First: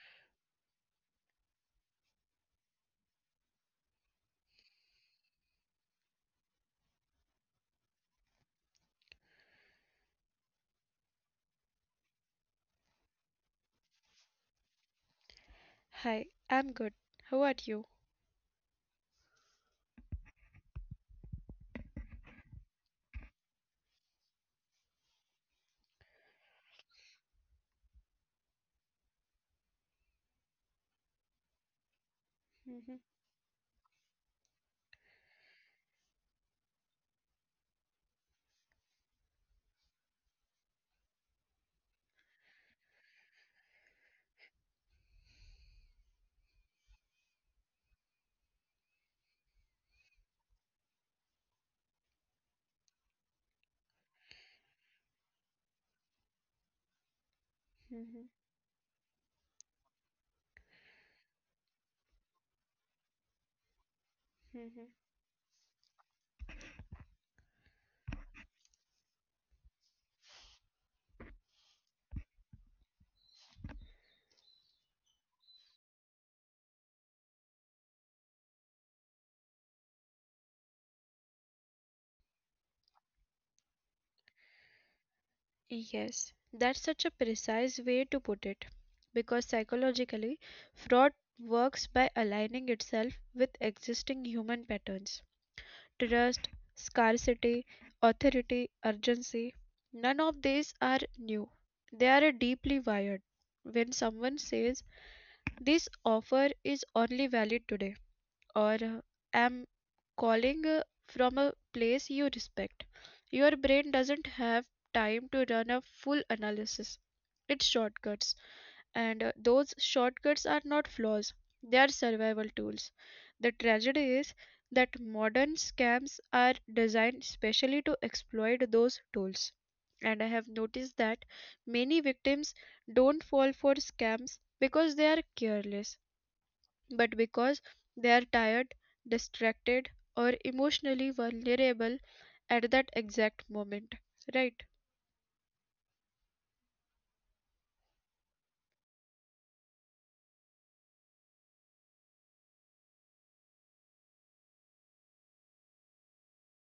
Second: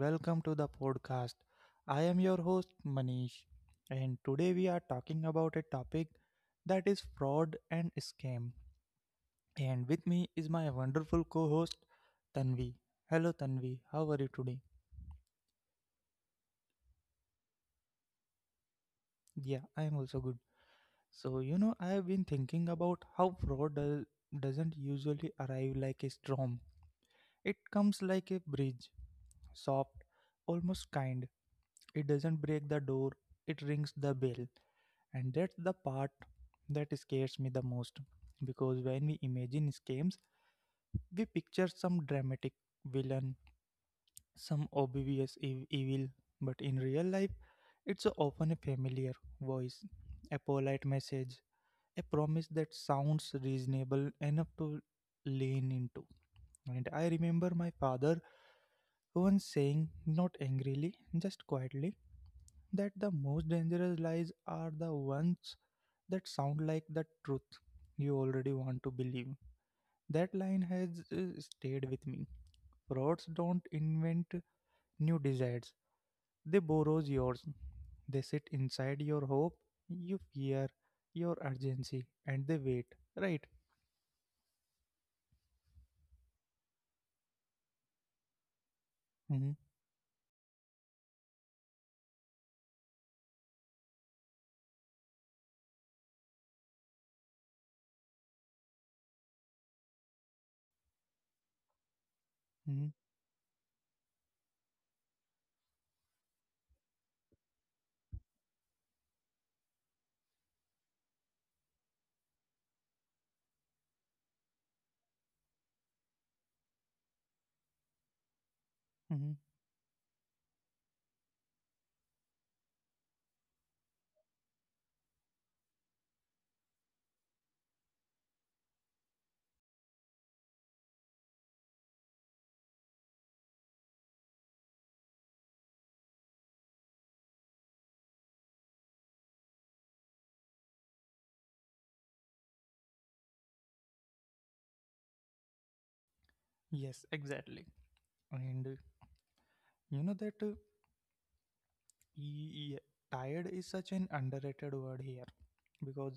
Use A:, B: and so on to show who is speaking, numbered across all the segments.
A: welcome to the podcast. I am your host, Manish, and today we are talking about a topic that is fraud and scam. And with me is my wonderful co host, Tanvi. Hello, Tanvi, how are you today?
B: Hi, I'm good. How are you?
A: Yeah, I am also good. So, you know, I have been thinking about how doesn't usually arrive like a storm. It comes like a bridge, soft, almost kind. It doesn't
B: Mhm,
A: break the door, it rings the bell. And that's the part that scares me the most, because when we imagine scams, we picture some dramatic villain, some evil, but in real life, it's often a familiar voice, a polite message, a promise that sounds reasonable enough to lean into. And I remember
B: mhm,
A: my father once saying, not angrily, just quietly, that the most dangerous
B: mhm.
A: lies are the ones that sound like the truth you already want to believe. That line has stayed with me. Frauds don't invent new desires, they borrow yours. They sit inside your hope, your fear, your urgency, and they wait, right?
B: Yes, that's such a precise way to put it. Because
A: hmm
B: psychologically, fraud works by aligning itself with existing human patterns trust, scarcity, authority, urgency. None of these are new, they are deeply wired.
A: hmm
B: When someone says, this offer is only valid today, or I'm calling from a place you respect. Your brain doesn't have time to run a full analysis. It shortcuts, and those
A: hmm
B: shortcuts are not flaws, they are survival tools. The tragedy is that modern scams are designed specially to exploit those tools. And I have noticed that many victims don't fall for scams because they are careless but because they are tired, distracted, or emotionally vulnerable at that exact moment. Right?
A: Yes, exactly. And you know that y- y- tired is such an underrated word here, because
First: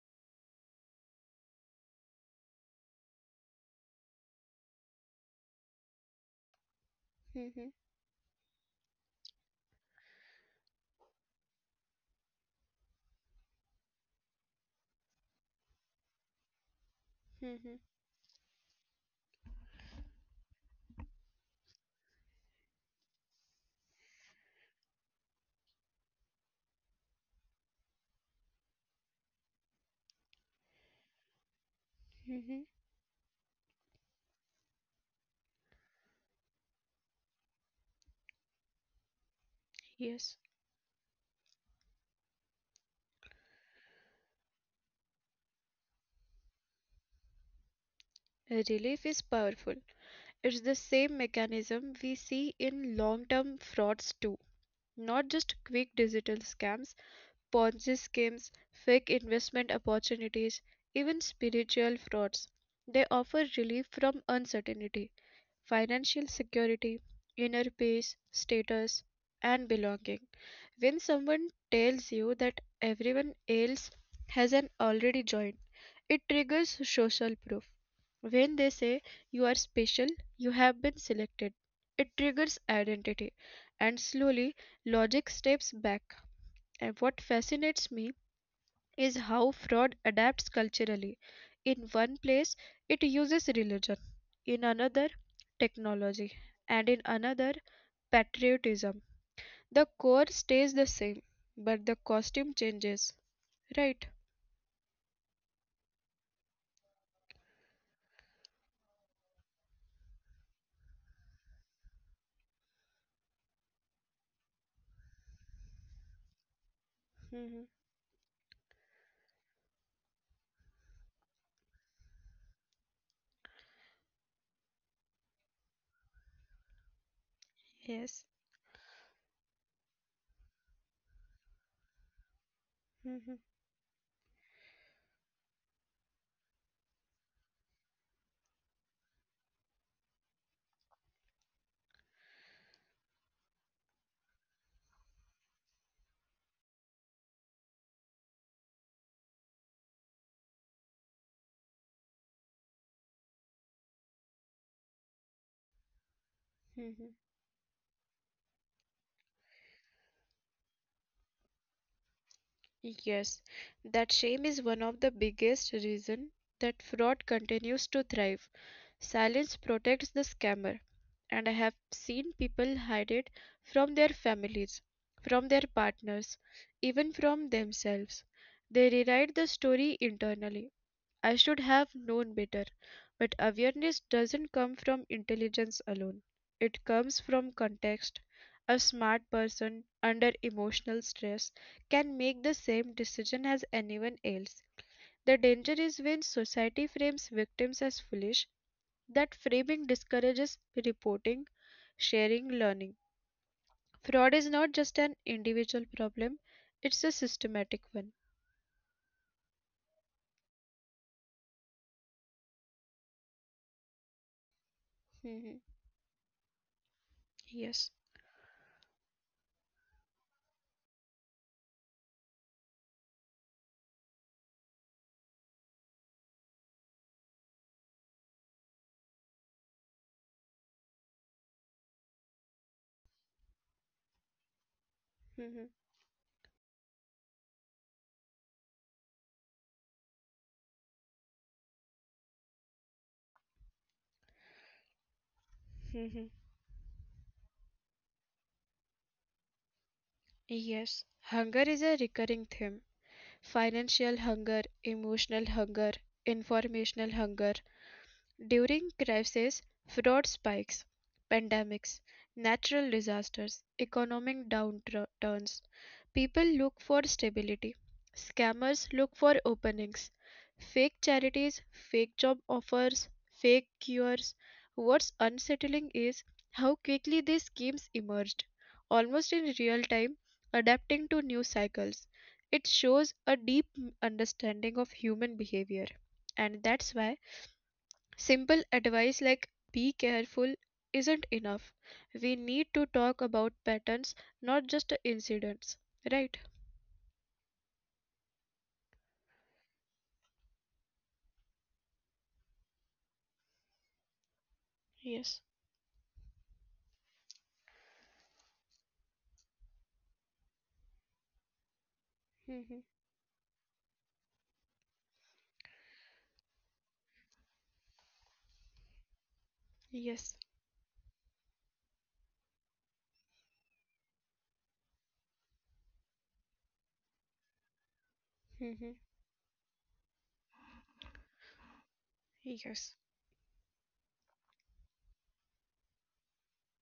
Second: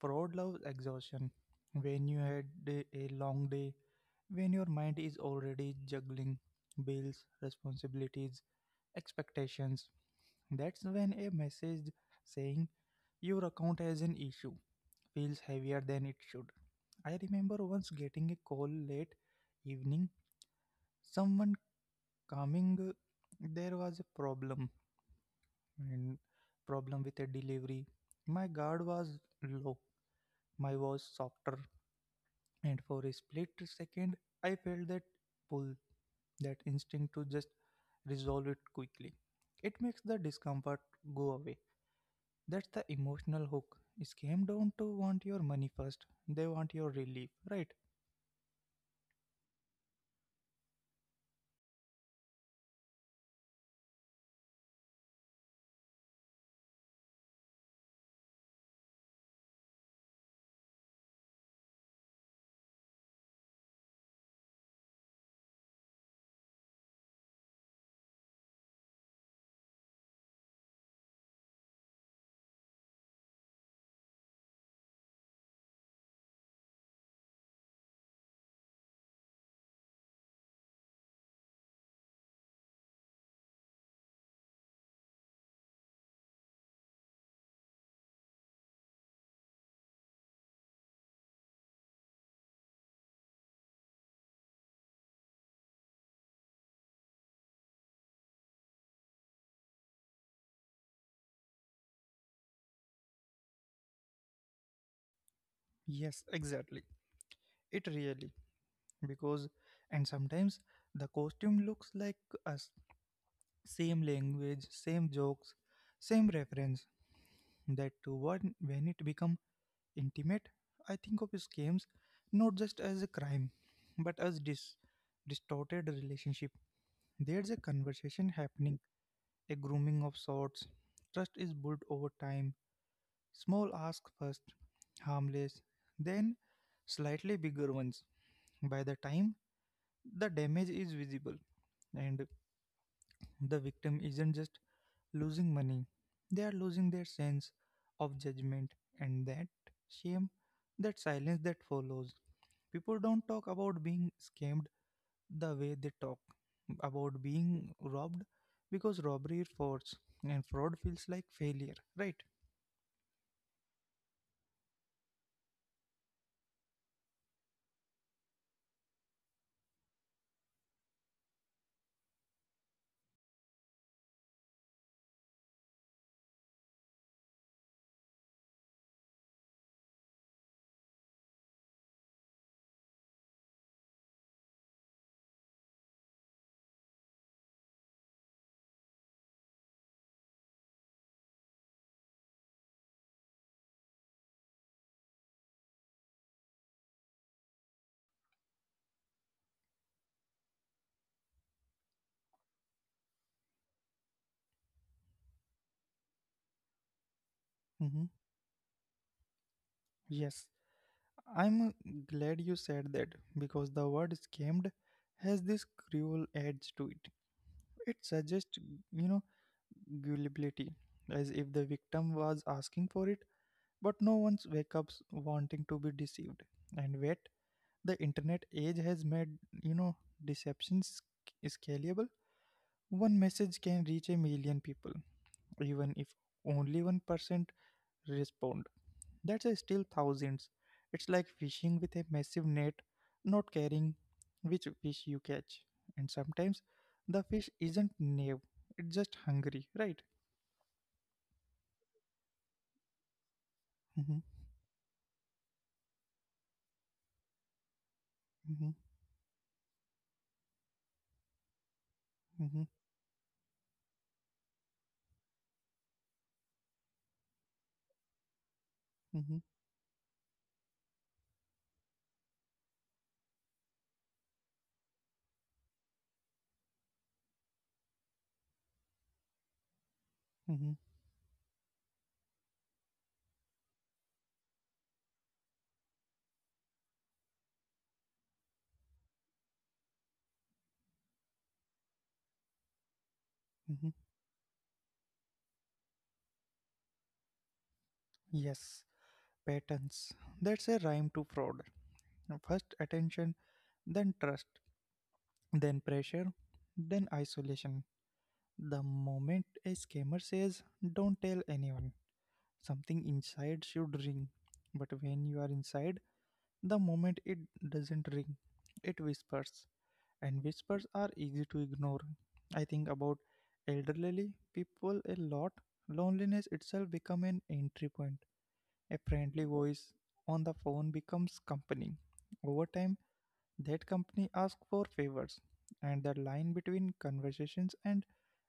A: Proud loves exhaustion. When you had a long day, when your mind is already juggling bills,
B: Mhm,
A: responsibilities, expectations, that's when a message saying your account has an issue feels heavier than it should. I remember once
B: mhm,
A: getting a call late evening, someone there was a problem and problem with a delivery. My guard was low, my voice softer. And
B: mhm.
A: for a split second, I felt that pull, that instinct to just resolve it quickly. It makes the discomfort
B: Yes,
A: go away. That's the emotional hook. It came down to want your money first. They want your relief, right?
B: relief is powerful. It's the same mechanism we see in long term frauds too, not just quick digital scams, Ponzi schemes, fake investment opportunities, even spiritual frauds. They offer relief from uncertainty, financial security, inner peace, status, and belonging. When someone tells you that everyone else hasn't already joined, it triggers social proof. When they say you are special, you have been selected, it triggers identity, and slowly logic steps back. And what fascinates me is how fraud adapts culturally. In one place, it uses religion, in another, technology, and in another, patriotism. The core stays the same, but the costume changes, right?
A: Yes, exactly. It really. Because, and sometimes the costume looks like us. Same language, same jokes, same reference. That
B: Mhm.
A: to one when it become. Intimate, I think of scams not just as a crime, but as distorted relationship. There's a conversation
B: Yes.
A: happening, a grooming of sorts. Trust is built over time. Small
B: Mhm.
A: asks first, harmless, then slightly bigger ones. By the time the damage is visible, and the victim isn't just losing money, they are losing their sense of judgment and that shame, that silence that follows. People don't talk about being scammed the way they talk about
B: Mhm.
A: being robbed, because robbery is force and fraud feels like failure, right?
B: Yes, that shame is one of the biggest reasons that fraud continues to thrive. Silence protects the scammer, and I have seen people hide it from their families, from their partners, even from themselves. They rewrite the story internally. I should have known better. But awareness doesn't come from intelligence alone, it comes from context. A smart person under emotional stress can make the same decision as anyone else. The danger is when society frames victims as foolish, that framing discourages reporting, sharing, learning. Fraud is not just an individual problem, it's a
A: hmm
B: systematic one.
A: Yes, I'm glad you said that, because the word scammed has this
B: Mhm.
A: cruel edge to it. It
B: Yes.
A: suggests, you know, gullibility, as if the victim was asking for it, but no one's wake ups wanting to be deceived. And yet, the internet age has made, you know, deceptions scalable. One message can reach a million people, even if
B: Mhm.
A: only 1% respond, that's still thousands. It's like fishing with a massive net, not caring which fish you catch, and sometimes
B: Mhm.
A: the fish isn't naive, it's just hungry, right?
B: Yes, hunger is a recurring theme,
A: Mhm,
B: financial hunger, emotional hunger, informational hunger.
A: mhm,
B: During crises, fraud spikes,
A: mhm,
B: pandemics, natural disasters, economic downturns, people look for stability.
A: mhm,
B: Scammers look for openings, fake charities, fake job offers, fake cures. What's unsettling is how quickly these schemes emerged, almost
A: mhm,
B: in real time, adapting to new cycles. It shows a deep understanding of human behavior. And that's why simple advice like be careful isn't enough.
A: mhm.
B: We need to talk about patterns, not just incidents, right?
A: Yes, patterns, that's a rhyme to fraud. First attention, then trust, then pressure,
B: Yes.
A: then isolation. The moment a scammer says, Don't tell anyone, something inside should ring.
B: Hmm.
A: But when you are inside, the moment it doesn't ring, it whispers. And whispers are easy to
B: Yes.
A: ignore. I think about elderly people a lot. Loneliness itself become an entry point. A friendly voice on the
B: Hmm.
A: phone becomes company. Over time, that company asks
B: Yes.
A: for favors, and the line between conversations and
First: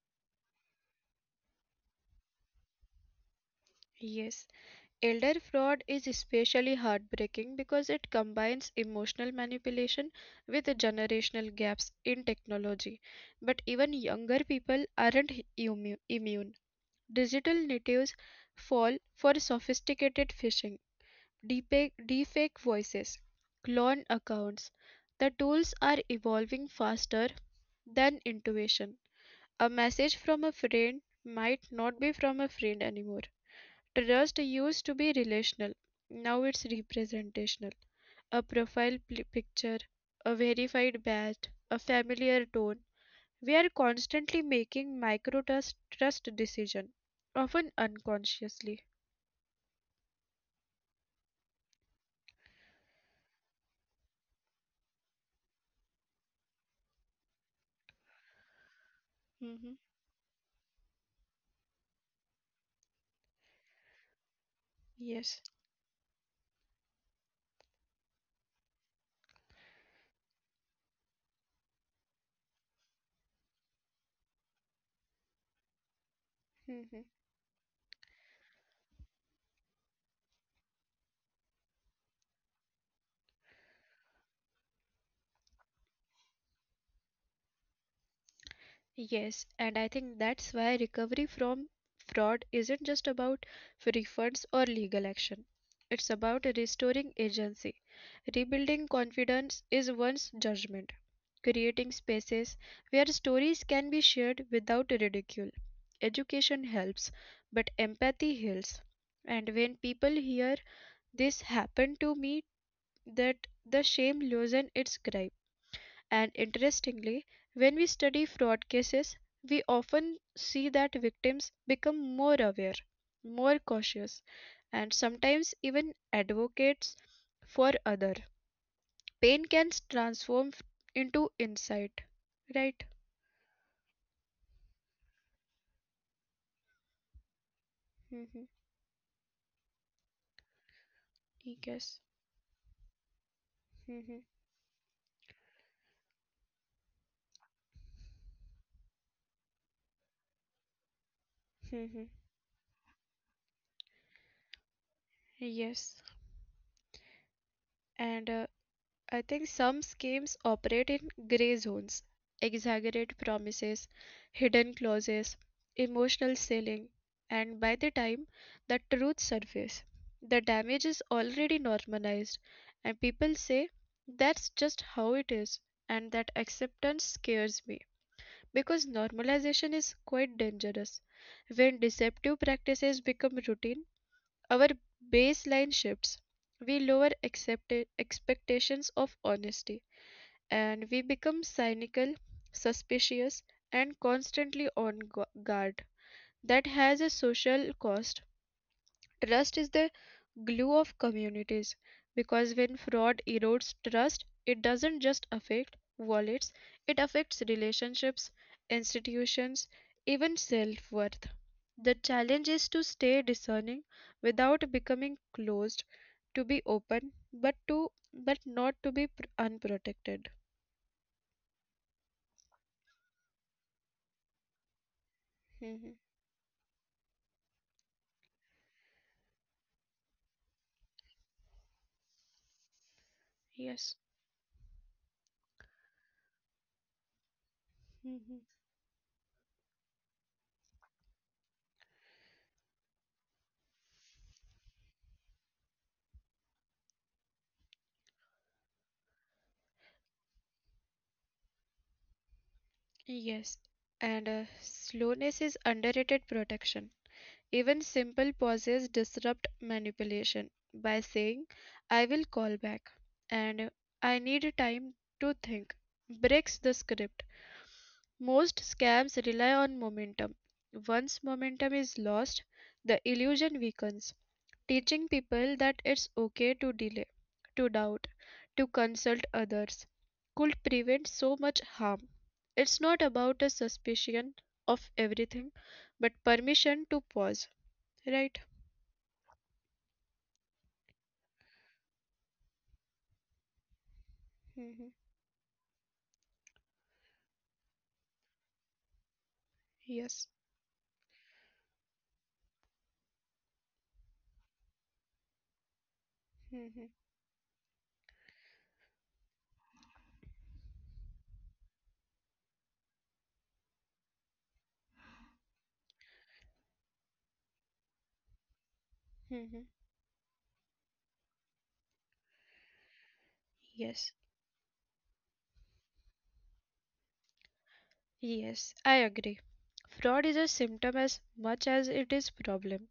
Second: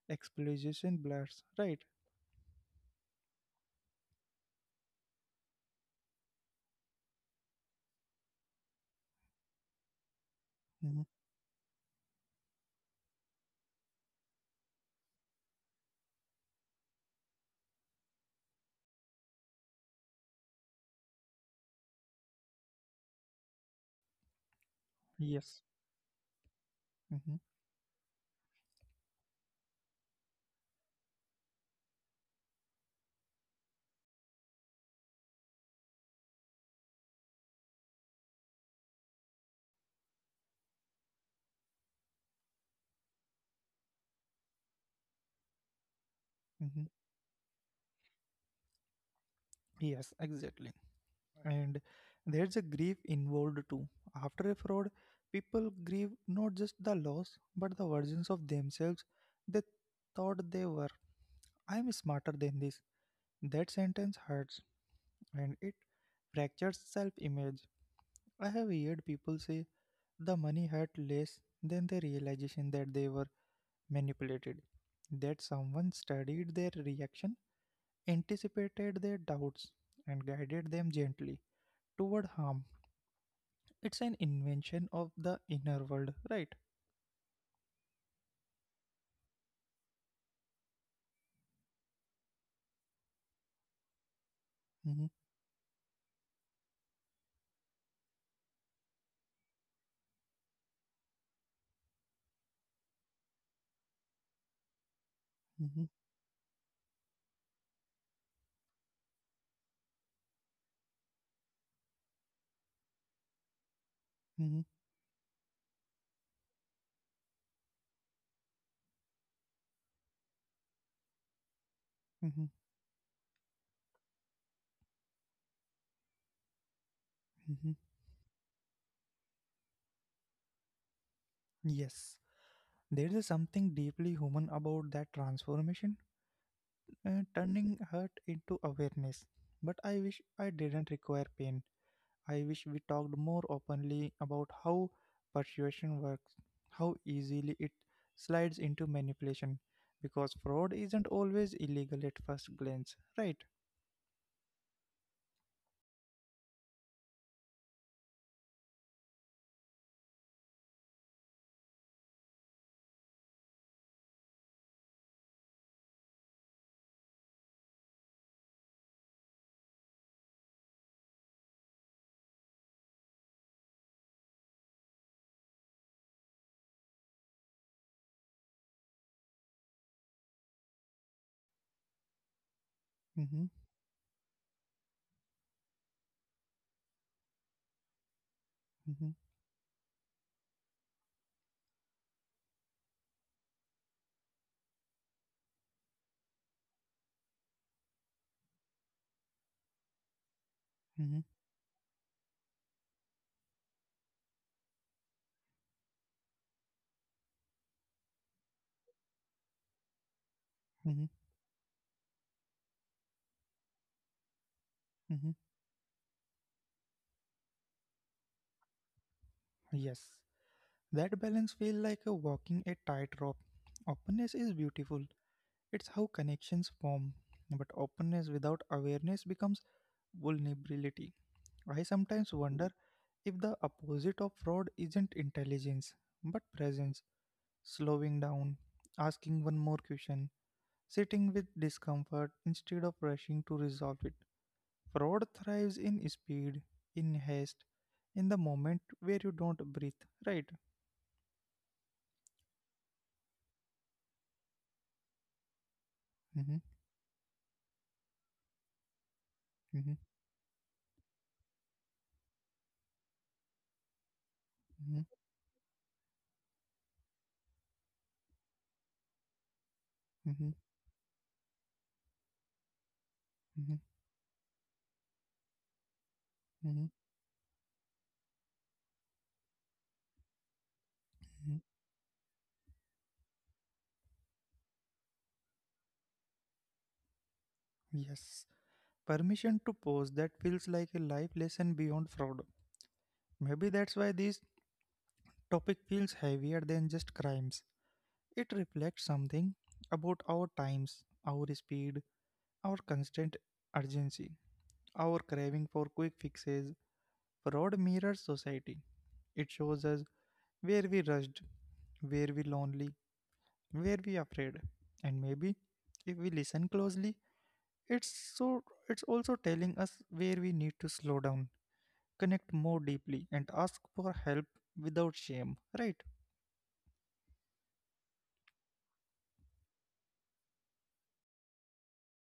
A: exploitation blurs, right?
B: Yes. Elder fraud is especially heartbreaking because it combines emotional manipulation with
A: hmm
B: generational gaps in technology. But even younger people aren't immune. Digital natives fall for sophisticated phishing deepfake voices, cloned accounts. The tools are
A: Yes.
B: evolving faster
A: hmm
B: than intuition. A message from a friend might not be from a friend anymore. Trust used to be relational, now it's representational. A profile picture, a verified badge, a familiar tone. We are constantly making micro trust decision,
A: hmm
B: often unconsciously.
A: Yes, exactly. And there's a grief involved too. After a fraud, people grieve not just the loss, but the versions of themselves
B: Hmm.
A: they thought they were. I'm smarter than this. That sentence hurts,
B: Yes.
A: and it fractures self image. I have heard people say, The money hurt less than the realization that they were manipulated, that someone
B: Hmm.
A: studied their reaction, anticipated their doubts, and guided them gently toward harm. It's an invention of the inner world, right?
B: Yes, and I think that's why recovery from fraud isn't just about refunds or legal action.
A: Mhm,
B: It's about restoring agency, rebuilding confidence is one's judgment, creating spaces where stories can be shared without ridicule.
A: mhm,
B: Education helps, but empathy heals. And when people hear this happened to me, that the shame loosen its
A: mhm,
B: grip. And interestingly, when we study fraud cases, we often see that victims become more aware,
A: mhm,
B: more cautious, and sometimes even advocates for other.
A: mhm.
B: Pain can transform into insight,
A: Yes,
B: right?
A: there is something deeply human about that transformation, turning
B: Mm-hmm.
A: hurt into awareness. But I wish I didn't require
B: Yes.
A: pain. I wish we talked more
B: Mm-hmm.
A: openly about how persuasion works, how easily it slides into manipulation, because fraud isn't
B: Mm-hmm.
A: always illegal at first glance, right?
B: Yes. And I think some schemes operate in gray zones, exaggerate promises, hidden clauses, emotional selling, and by the time the truth surfaces, the damage is already normalized, and people say that's just how it is, and that acceptance scares me because normalization is quite dangerous. When deceptive practices become routine,
A: Mm-hmm,
B: our baseline shifts. We lower expectations of
A: mm-hmm,
B: honesty and we become cynical, suspicious, and constantly on guard. That has a social cost. Trust is the glue of
A: mm-hmm,
B: communities because when fraud erodes trust, it doesn't just affect wallets, it affects relationships, institutions, even self worth.
A: mm-hmm,
B: The challenge is to stay discerning without becoming
A: mm-hmm.
B: closed, to be open, but to but not to be unprotected.
A: Yes, that balance feels like a walking a tightrope. Openness is beautiful.
B: Mhm.
A: It's how connections form. But openness without awareness becomes vulnerability. I sometimes wonder
B: Yes.
A: if the opposite of fraud isn't intelligence, but presence,
B: Mhm.
A: slowing down, asking one more question, sitting with discomfort instead of rushing to resolve it. Fraud thrives in speed, in haste, in the moment where you don't breathe, right?
B: Yes, and slowness is underrated protection.
A: Mhm,
B: Even simple pauses disrupt manipulation
A: mhm,
B: by saying, I will call back and I need time to
A: mhm,
B: think, breaks the script. Most scams rely on momentum.
A: mhm,
B: Once momentum is lost, the illusion weakens,
A: mhm,
B: teaching people that it's okay to delay,
A: mhm,
B: to doubt, to consult others could prevent so much harm.
A: mhm.
B: It's not about a suspicion of everything, but permission to pause, right?
A: Yes. Permission to pause, that feels like a life lesson beyond fraud. Maybe that's why
B: Hmm.
A: this topic feels heavier than just crimes. It reflects something
B: Yes.
A: about our times, our speed, our constant urgency, our craving for quick
B: Hmm.
A: fixes. Fraud mirrors society. It shows us where we rushed, where we lonely, where we afraid. And maybe if we listen closely, it's it's
B: Hmm.
A: also telling us where we need to slow down, connect more deeply and
B: Yes.
A: ask for help without shame, right?
B: Yes, I agree. Fraud is a symptom as much as it is problem.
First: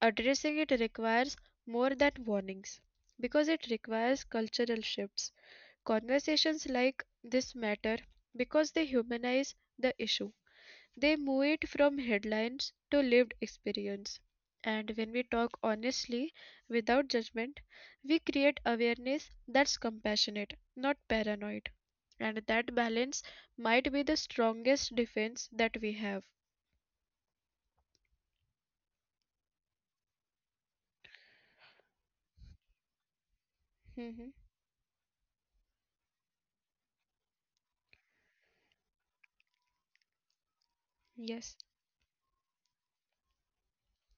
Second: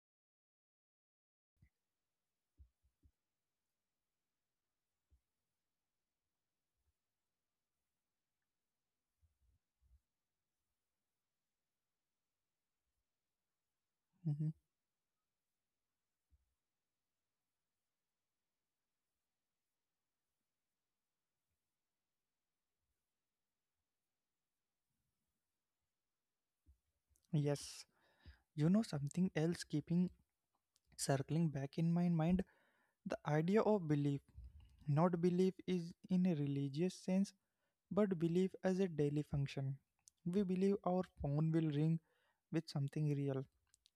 B: Addressing it requires more than warnings because it requires cultural shifts. Conversations like this matter because they humanize the issue. They move it from headlines to lived experience.
A: hmm
B: And when we talk honestly, without judgment, we create awareness that's compassionate, not paranoid. And that balance might be the strongest defense that we have.
A: Yes. You know something else keeping circling back in my mind, the idea of
B: Mhm.
A: belief. Not belief is in a religious sense, but believe as a daily function. We believe our
B: Yes.
A: phone will ring with something real.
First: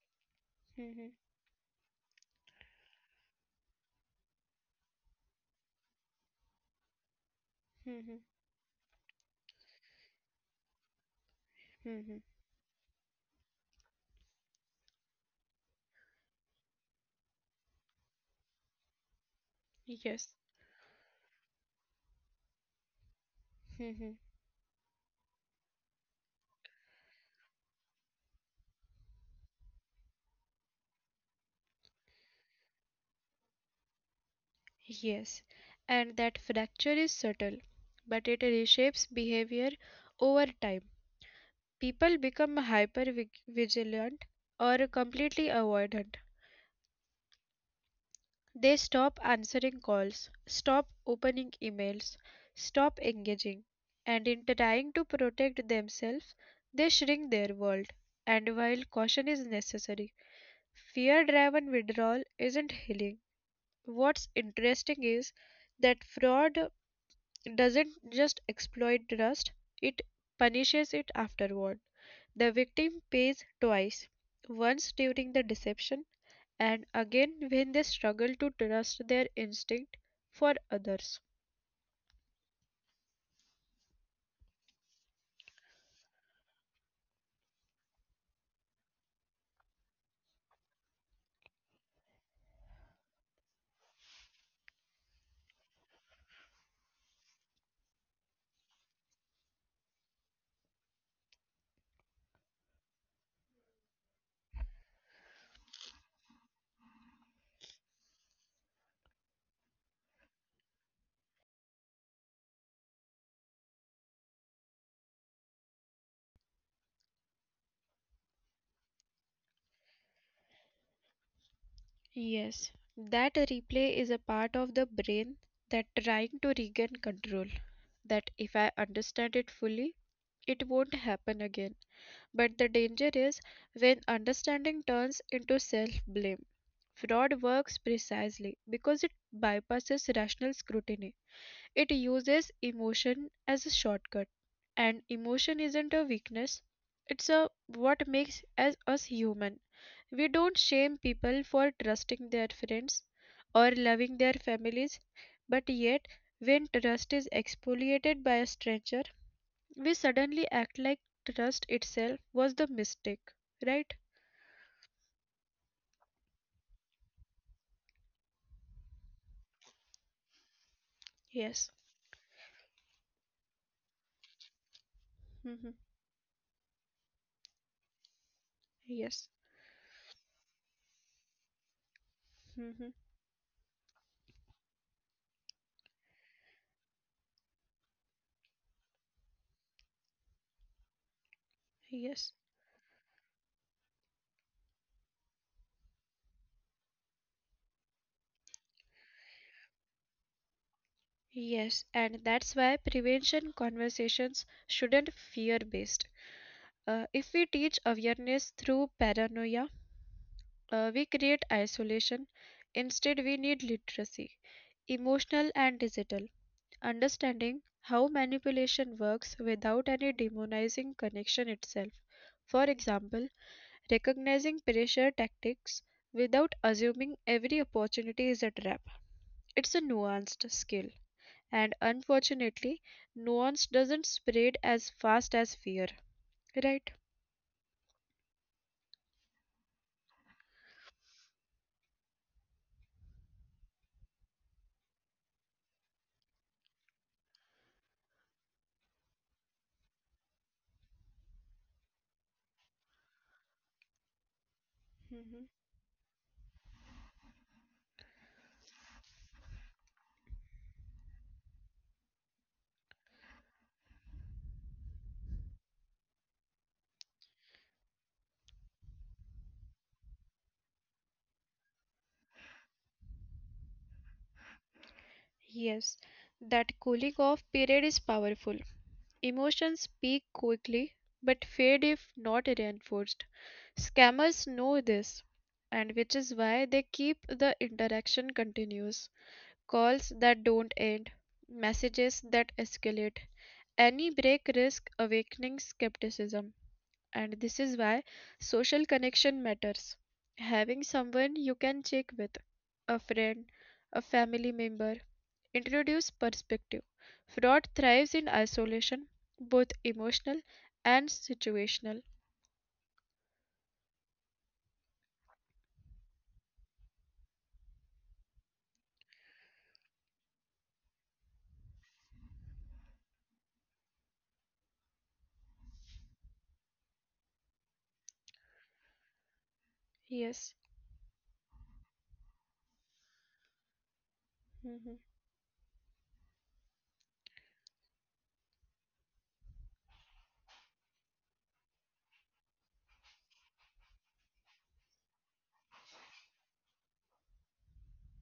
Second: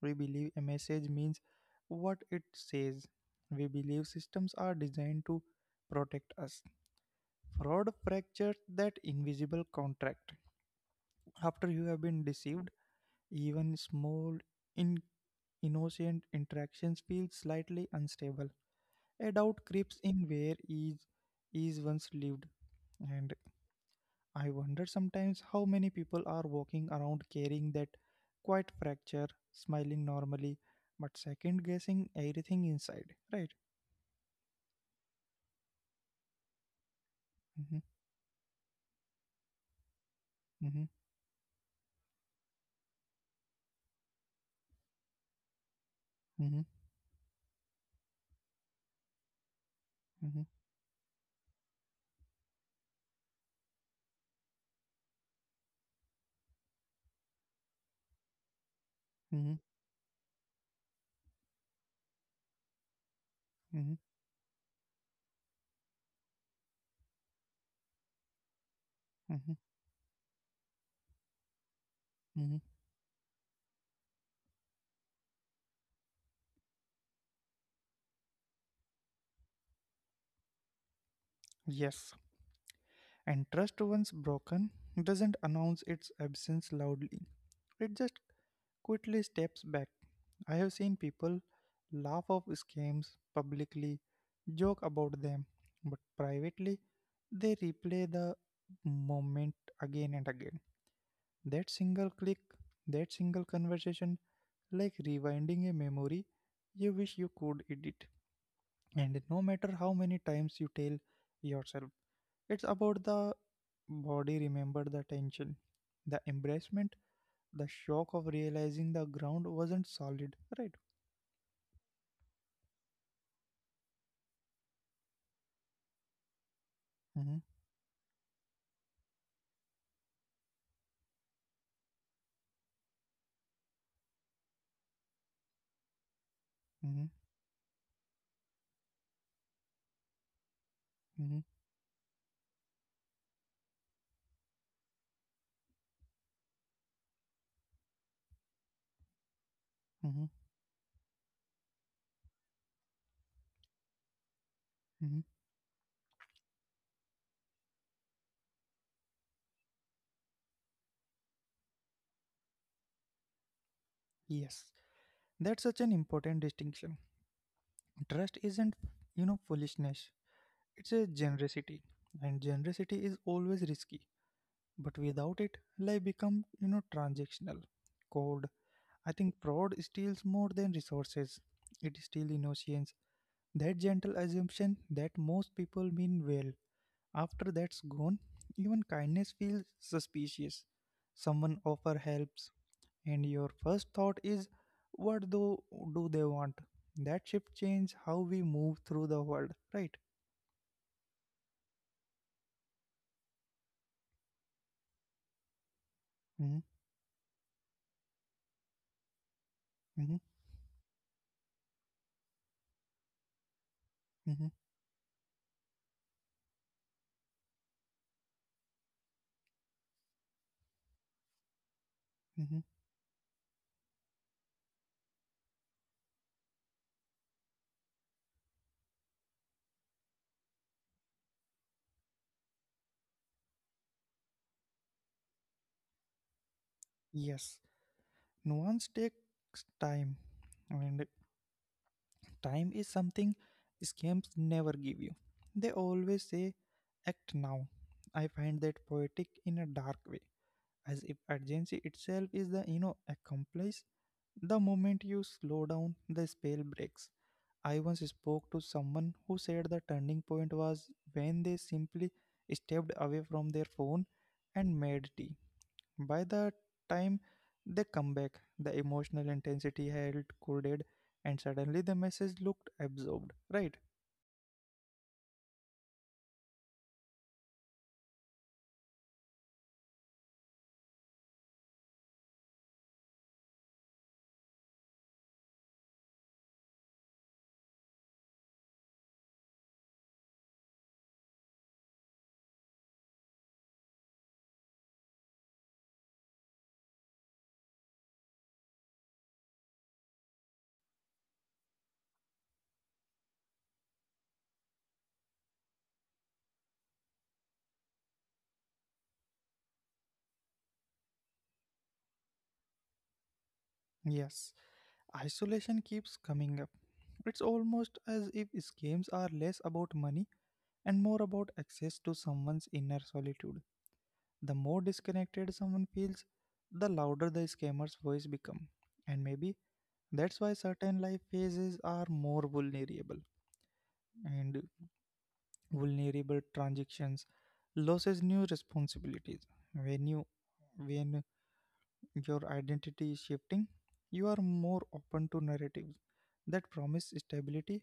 A: We believe a message
B: Mhm.
A: means what it says. We believe systems are designed to protect us. Fraud
B: Mhm.
A: fractures that invisible contract. After you have
B: Mhm.
A: been deceived, even small in innocent interactions feel slightly unstable. A doubt creeps
B: Yes.
A: in where ease is once lived, and
B: Mhm.
A: I wonder sometimes how many people are walking around carrying that quiet fracture, smiling normally, but second guessing everything inside, right?
B: Yes. And that fracture is subtle,
A: Mhm,
B: but it reshapes behavior over time.
A: mhm,
B: People become hyper vigilant or completely avoidant.
A: mhm,
B: They stop answering calls,
A: mhm,
B: stop opening emails, stop engaging. And in trying to protect themselves, they shrink their world. And while caution is
A: mhm,
B: necessary, fear driven withdrawal isn't healing.
A: mhm,
B: What's interesting is that fraud, it doesn't just exploit trust;
A: mhm,
B: it punishes it afterward. The
A: mhm.
B: victim pays twice, once during the deception, and again when they struggle to trust their instinct for others.
A: Yes, and trust once broken doesn't announce its absence loudly, it just quickly steps back. I have seen people laugh off scams publicly, joke about them, but privately they replay the moment again and again. That single click, that single conversation, like rewinding a memory you wish you could edit. And no matter how many times you tell yourself, it's about the body remember the tension, the embarrassment, the shock of realizing the ground wasn't solid, right?
B: Yes, that replay is a part of the brain that trying to regain control.
A: hmm
B: That if I understand it fully, it won't happen again. But the danger is when understanding turns into self blame. Fraud
A: hmm
B: works precisely because it bypasses rational scrutiny. It
A: hmm
B: uses emotion as a shortcut, and emotion isn't a weakness, it's a what makes us human. We don't
A: hmm
B: shame people for trusting their friends or loving their families, but
A: hmm
B: yet, when trust is exfoliated by a stranger, we suddenly act like trust itself was the mistake, right?
A: Yes, that's such an important distinction. Trust isn't, you know, foolishness. It's a
B: Yes.
A: generosity, and generosity is always risky. But
B: Hmm.
A: without it, life becomes, you know, transactional, cold.
B: Yes.
A: I think fraud steals more than resources. It
B: Hmm.
A: steals innocence. That gentle assumption that most people mean well. After that's gone, even kindness feels suspicious. Someone
B: Yes.
A: offer helps, and your first thought is, what do they want? That shift change how we move through the world, right?
B: Yes, and that's why prevention conversations shouldn't fear based. Uh,
A: Mm-hmm,
B: if we teach awareness through paranoia,
A: mm-hmm,
B: we create isolation. Instead, we need literacy,
A: mm-hmm,
B: emotional and digital, understanding how manipulation works without any demonizing connection itself. For
A: mm-hmm.
B: example, recognizing pressure tactics without assuming every opportunity is a trap. It's a nuanced skill and unfortunately, nuance doesn't spread as fast as fear, right?
A: Yes, nuance takes time, and time is something scams never give you. They always say, act now. I find that poetic in a dark way, as if urgency itself is the, you know, accomplice. The moment you
B: Mhm.
A: slow down, the spell breaks. I once spoke to someone who said the turning point was when they simply stepped away from their phone and made tea. By the time they come back, the emotional intensity had cooled, and suddenly the message looked absorbed. Right?
B: Yes, that cooling off period is powerful. Emotions peak quickly but fade if not reinforced. Scammers know this, and which is why they keep the interaction continuous. Calls that don't end, messages that escalate. Any break risk awakening skepticism, and this is why social connection matters. Having someone you can check with, a friend, a family member, introduce perspective. Fraud thrives in isolation, both emotional and situational.
A: Yes. Isolation keeps coming up. It's almost as if scams are less about money and more about access to someone's inner solitude. The more disconnected someone feels, the louder the scammer's voice becomes. And maybe
B: Yes,
A: that's why certain life phases are more vulnerable.
B: mhm,
A: And vulnerable transactions loses new responsibilities, when you when your identity is shifting, you are more open to narratives that promise stability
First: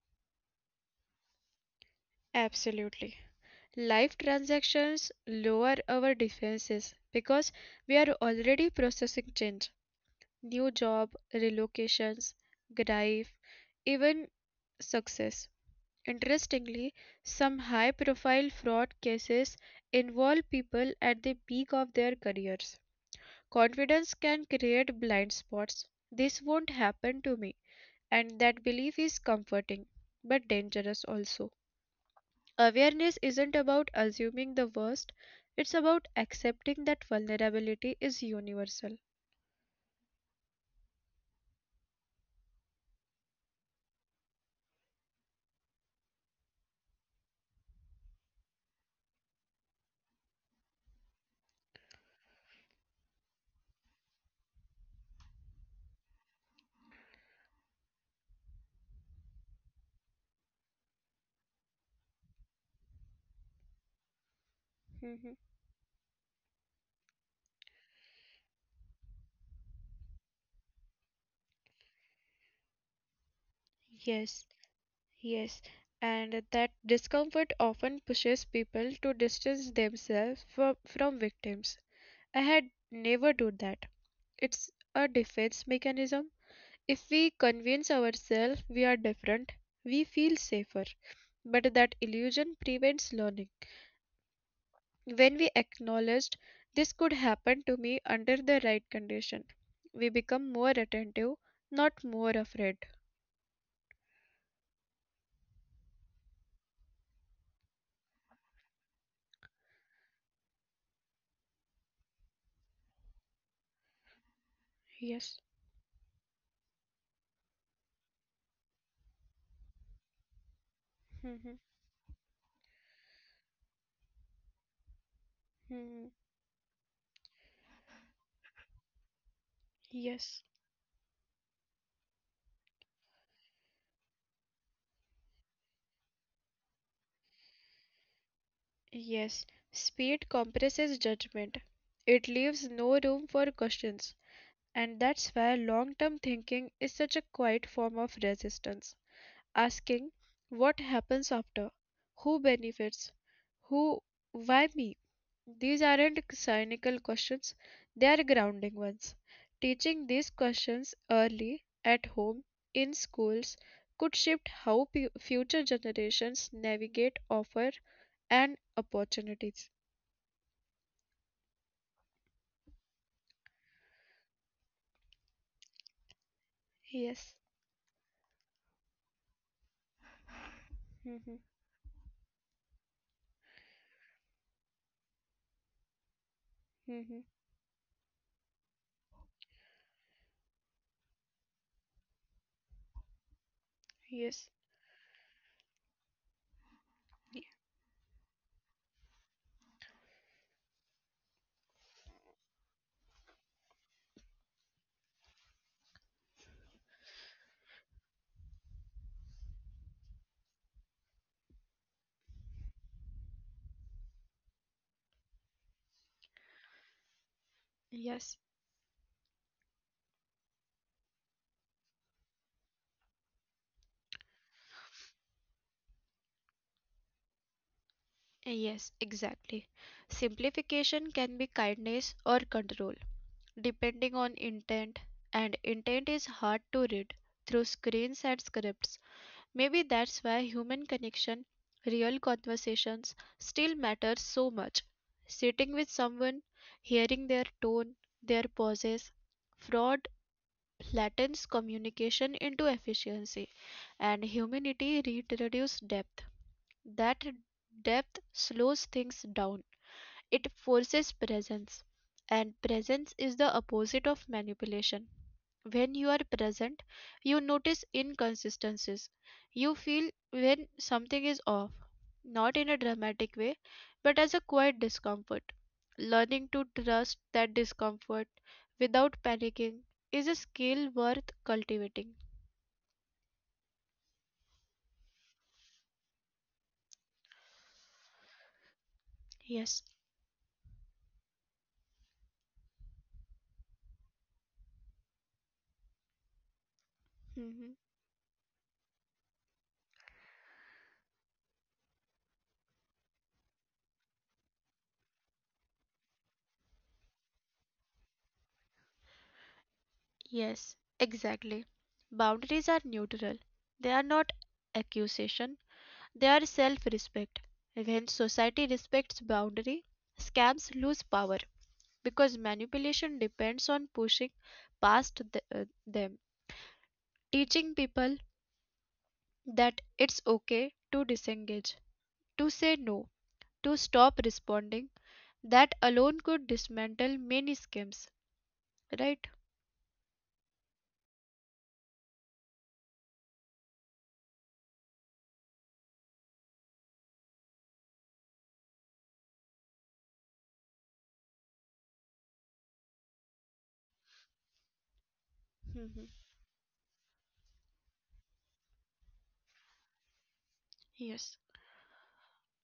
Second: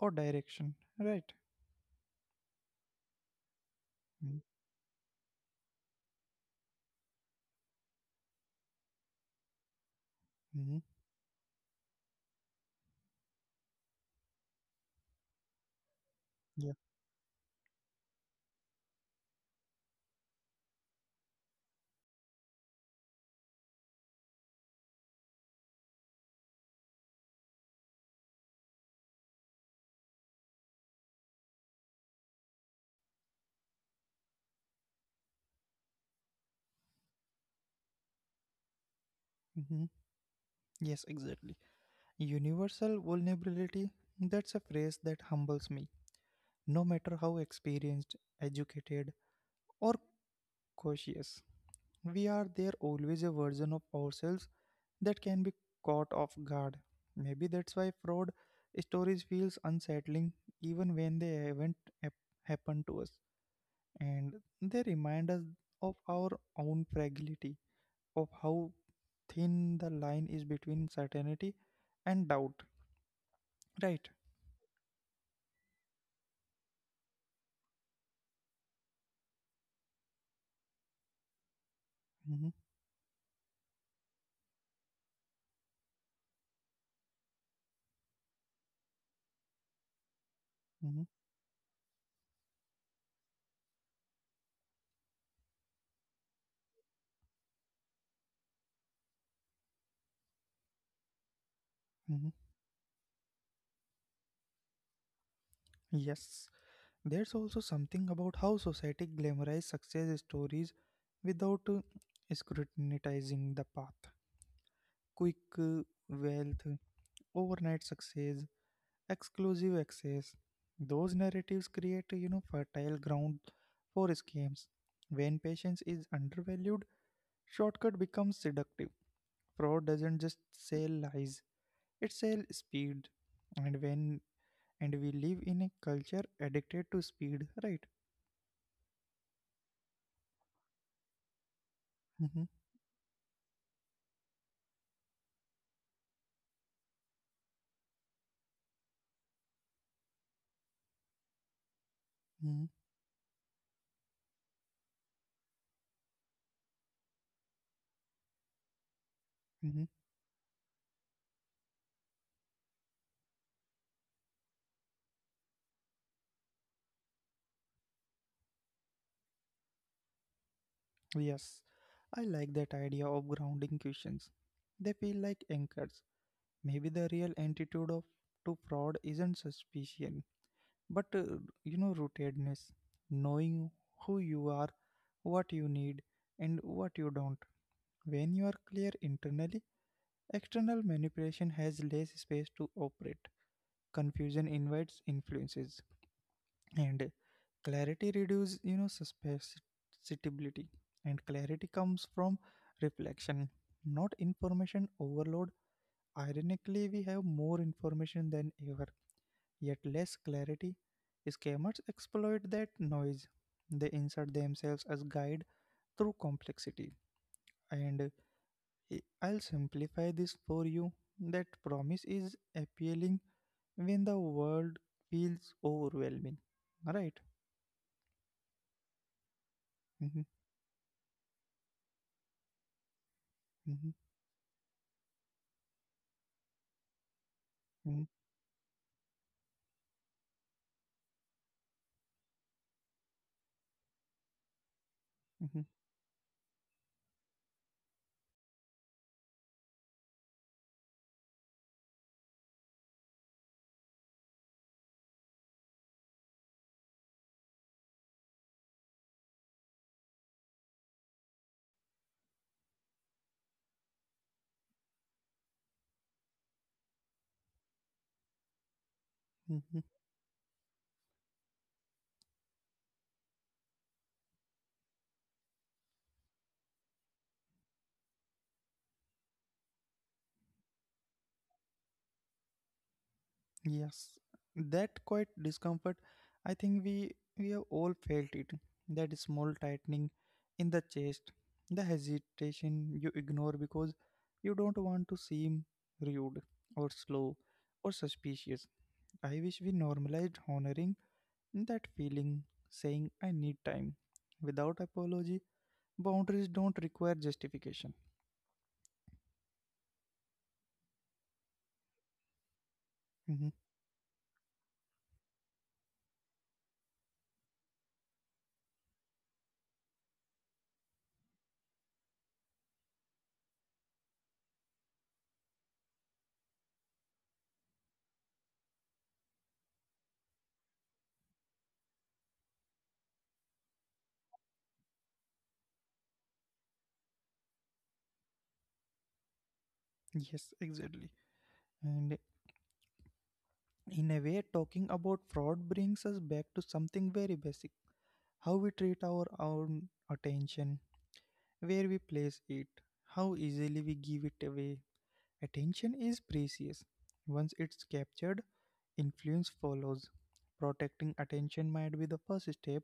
A: or direction, right?
B: absolutely. Life transactions lower our defenses because we are already processing change,
A: Mm-hmm.
B: new job, relocations, grief, even success.
A: Yeah,
B: Interestingly, some high profile fraud cases involve people at the peak of their careers. Confidence can create blind spots. This won't happen to me. And that belief is comforting, but dangerous also. Awareness isn't about assuming the worst, it's about accepting that vulnerability is universal.
A: mm-hmm. Yes, exactly, universal vulnerability, that's a phrase that humbles me. No matter how experienced, educated or cautious we are, there always a version of ourselves that can be caught off guard. Maybe that's why fraud stories feels unsettling even when they haven't hap- happened to us, and they
B: Mhm.
A: remind us of our own fragility, of how thin the line is between certainty and doubt, right?
B: Yes, Yes, and that discomfort often pushes people to distance themselves from victims. I
A: hmm
B: had never do that. It's a defense mechanism. If we convince ourselves we are different, we feel safer.
A: hmm
B: But that illusion prevents learning. When we acknowledged this could happen to me under the right condition, we become more attentive, not
A: hmm
B: more afraid.
A: yes, there's also something about how society glamorizes success stories without scrutinizing the path, quick
B: Yes.
A: uh, wealth, overnight success, exclusive access. Those narratives create, you know, fertile ground for schemes. When patience is
B: Hmm.
A: undervalued, shortcut becomes seductive. Fraud doesn't just
B: Yes.
A: sell lies; it sells speed. And when and we live in a culture addicted to speed, right?
B: Yes, speed compresses judgment.
A: hmm
B: It leaves no room for questions, and that's why long term thinking is such a quiet form of resistance, asking what happens after,
A: hmm
B: who benefits, who, why me? These aren't cynical questions, they are grounding ones.
A: hmm
B: Teaching these questions early, at home, in schools, could shift how future generations navigate offer and opportunities.
A: Yes, I like that idea of grounding questions. They feel like anchors. Maybe the real
B: Yes.
A: antidote of to fraud isn't suspicion, but
B: Mm-hmm.
A: you know, rootedness, knowing who you are, what you need, and what you
B: Mm-hmm.
A: don't. When you are clear internally, external manipulation has less space to operate. Confusion
B: Yes.
A: invites influences, and
B: Ye-
A: clarity reduces, you know, susceptibility. And clarity comes from reflection, not information overload. Ironically, we have more information than ever yet less clarity. Scammers exploit that noise. They insert themselves as guide through complexity. And
B: Yes.
A: uh, I'll simplify this for you. That promise is appealing when the world feels overwhelming. Right?
B: Yes, exactly. Simplification can be kindness or control, depending on intent, and intent is hard to read through screens and scripts. Maybe that's why human connection, real conversations, still matters so much. Sitting with someone, hearing their tone, their pauses, fraud flattens communication into efficiency, and humanity reduces depth. That depth slows things down. It forces presence, and presence is the opposite of manipulation. When you are present, you notice inconsistencies. You feel when something is off, not in a dramatic way, but as a quiet discomfort. Learning to trust that discomfort without panicking is a skill worth cultivating.
A: Yes, that quiet discomfort, I think we have all felt it. That small
B: Yes.
A: tightening in the chest, the hesitation you ignore because you don't want to seem rude or slow
B: Mhm.
A: or suspicious. I wish we normalized honoring that feeling, saying I need time without apology. Boundaries don't require justification.
B: Yes, exactly. Boundaries are neutral.
A: Mhm.
B: They are not accusation. They are self respect. When society respects boundary, scams lose power because manipulation depends on pushing past them. Teaching people that it's okay to disengage, to say no, to stop responding, that alone could dismantle many scams, right?
A: Yes, exactly. And in a way, talking about fraud brings us back to something very basic: how we treat our own attention, where we place it, how easily we give it away. Attention is
B: Mhm.
A: precious. Once it's captured, influence follows. Protecting
B: Yes.
A: attention might be the first step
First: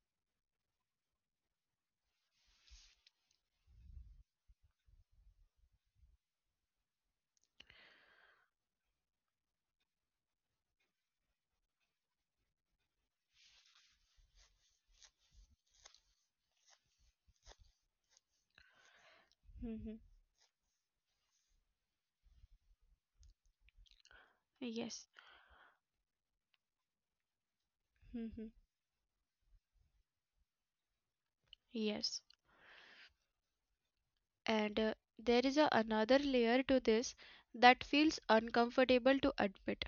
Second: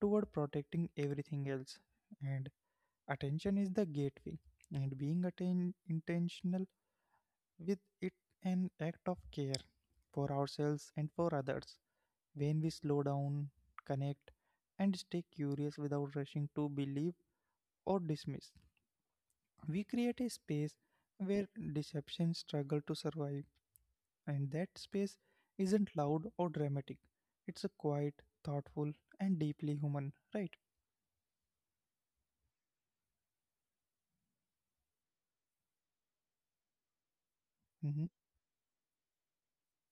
A: toward protecting everything else. And attention is the gateway, and being intentional with it an act of care for ourselves and for others when we slow down, connect, and stay curious without rushing to believe or dismiss. We
B: Mhm.
A: create a space where deception struggle to survive, and that space
B: Yes.
A: isn't loud or dramatic. It's a quiet,
B: Mhm.
A: thoughtful, and deeply human, right?
B: Yes. And there is a another layer to this that
A: Mm-hmm,
B: feels uncomfortable to admit.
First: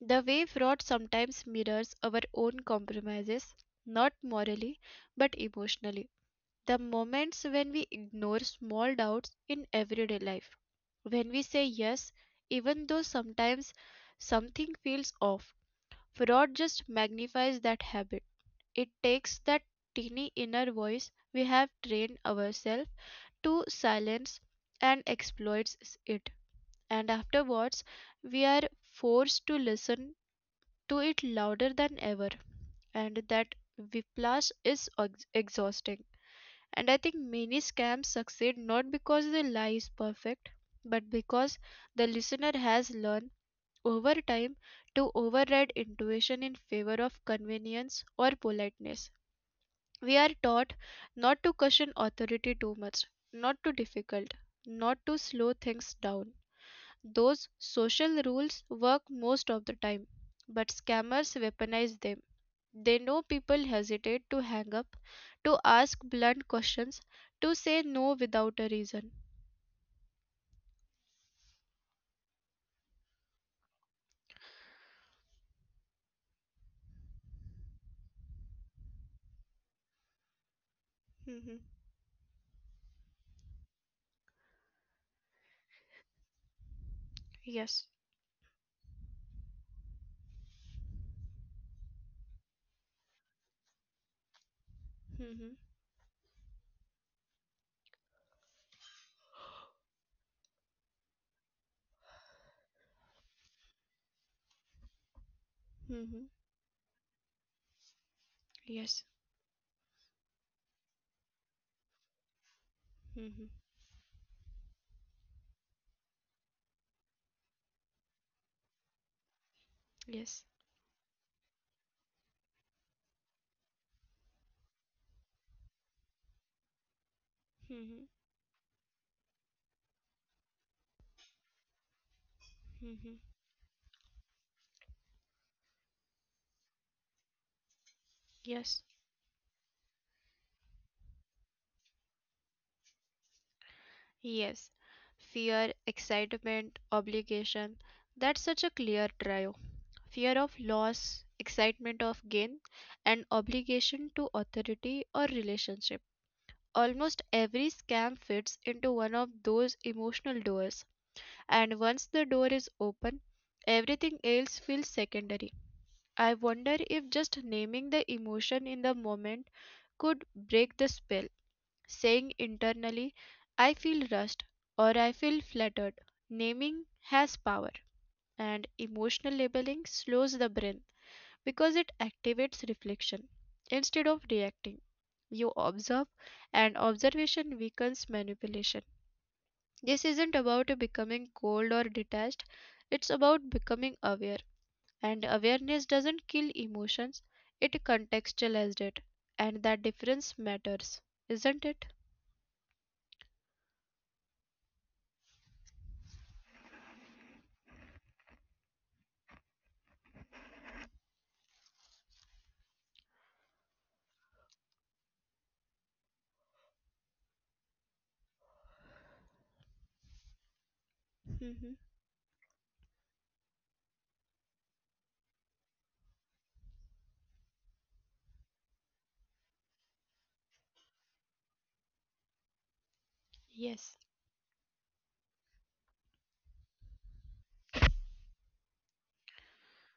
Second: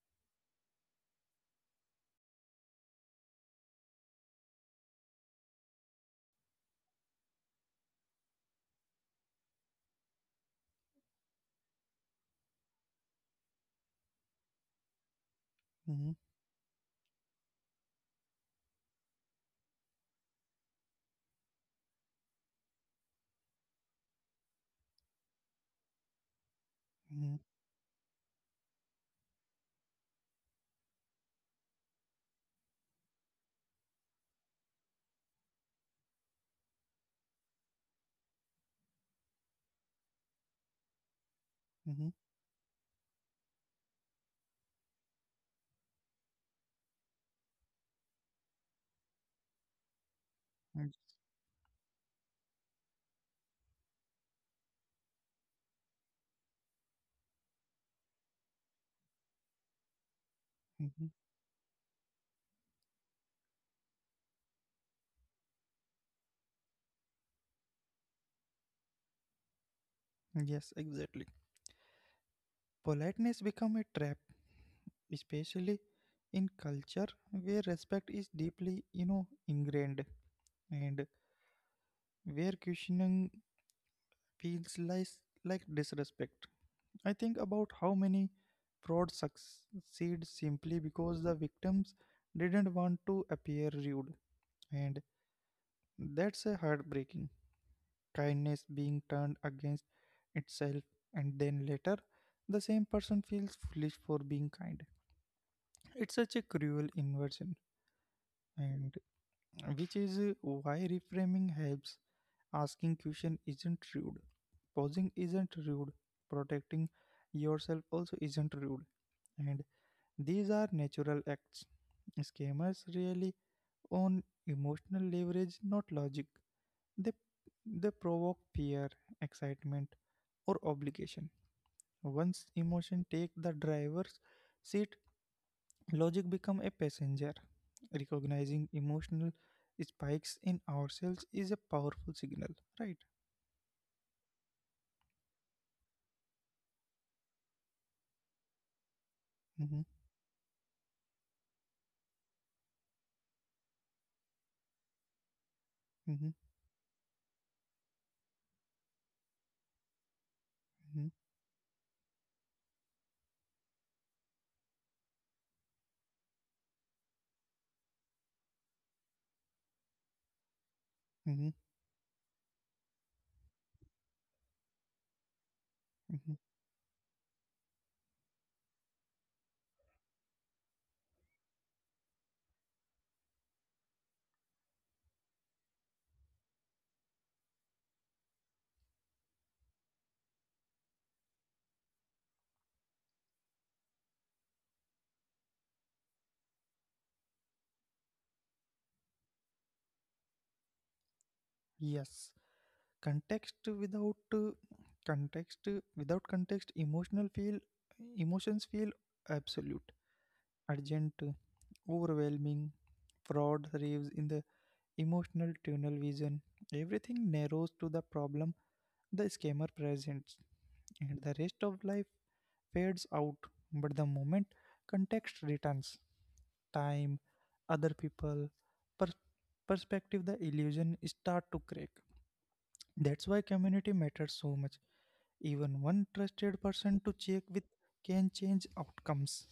B: The way fraud sometimes mirrors our own compromises, not morally, but emotionally. The moments when we ignore small doubts in everyday life, when we say yes, even though sometimes something feels off,
A: mm-hmm,
B: fraud just magnifies that habit. It takes that teeny inner voice we have trained ourselves to silence and exploits it. And
A: mm-hmm,
B: afterwards, we are forced to listen to it louder than ever, and that whiplash is exhausting. And I think many scams succeed not because the lie is perfect, but because the listener has learned over time to override intuition in favor of convenience or politeness. We are taught
A: mm-hmm,
B: not to caution authority too much, not too difficult, not to slow things down. Those social rules work most of the time, but
A: mm-hmm.
B: scammers weaponize them. They know people hesitate to hang up, to ask blunt questions, to say no without a reason.
A: Yes, exactly. Politeness become a trap, especially in culture where respect is deeply ingrained. And
B: Mm-hmm.
A: where questioning feels like disrespect. I think
B: Yes.
A: about how many fraud succeed simply because the victims didn't want to appear rude, and
B: Mm-hmm.
A: that's a heartbreaking. Kindness being turned against itself, and then later, the same person feels foolish for being kind.
B: Mm-hmm.
A: It's such a cruel inversion,
B: Yes.
A: and which is why reframing helps. Asking
B: Mm-hmm.
A: question isn't rude. Pausing isn't rude. Protecting yourself also isn't rude. And
B: Yes.
A: these are natural acts. Scammers really own emotional leverage, not logic. They
B: Mm-hmm.
A: they provoke fear, excitement, or obligation. Once
B: Mm-hmm.
A: emotion take the driver's seat, logic become a passenger.
B: Yes.
A: Recognizing emotional spikes in ourselves is a powerful signal, right?
B: Yes. Fear, excitement, obligation. That's such a clear trio.
A: Mm-hmm.
B: Fear of loss, excitement of gain, and obligation to authority or relationship.
A: Mm-hmm.
B: Almost every scam fits into one of those emotional doors,
A: Mhm,
B: and once the door is open, everything else feels secondary. I wonder if just naming the emotion in the moment could break the spell,
A: mhm,
B: saying internally, I feel rushed or I feel flattered.
A: mhm.
B: Naming has power, and emotional labeling slows the brain because it activates reflection instead of reacting. You observe, and observation weakens manipulation. This isn't about becoming cold or detached, it's about becoming aware. And awareness doesn't kill emotions, it contextualizes it. And that difference matters, isn't it?
A: Yes, context without context without context, emotional feel emotions feel absolute, urgent, overwhelming. Fraud raves in the emotional tunnel vision. Everything narrows to the problem the scammer presents, and the
B: Hmm.
A: rest of life fades out. But the moment context returns, time, other people, per- perspective, the illusion start to crack. That's why
B: Yes.
A: community matters so much. Even one trusted person to check with can change outcomes.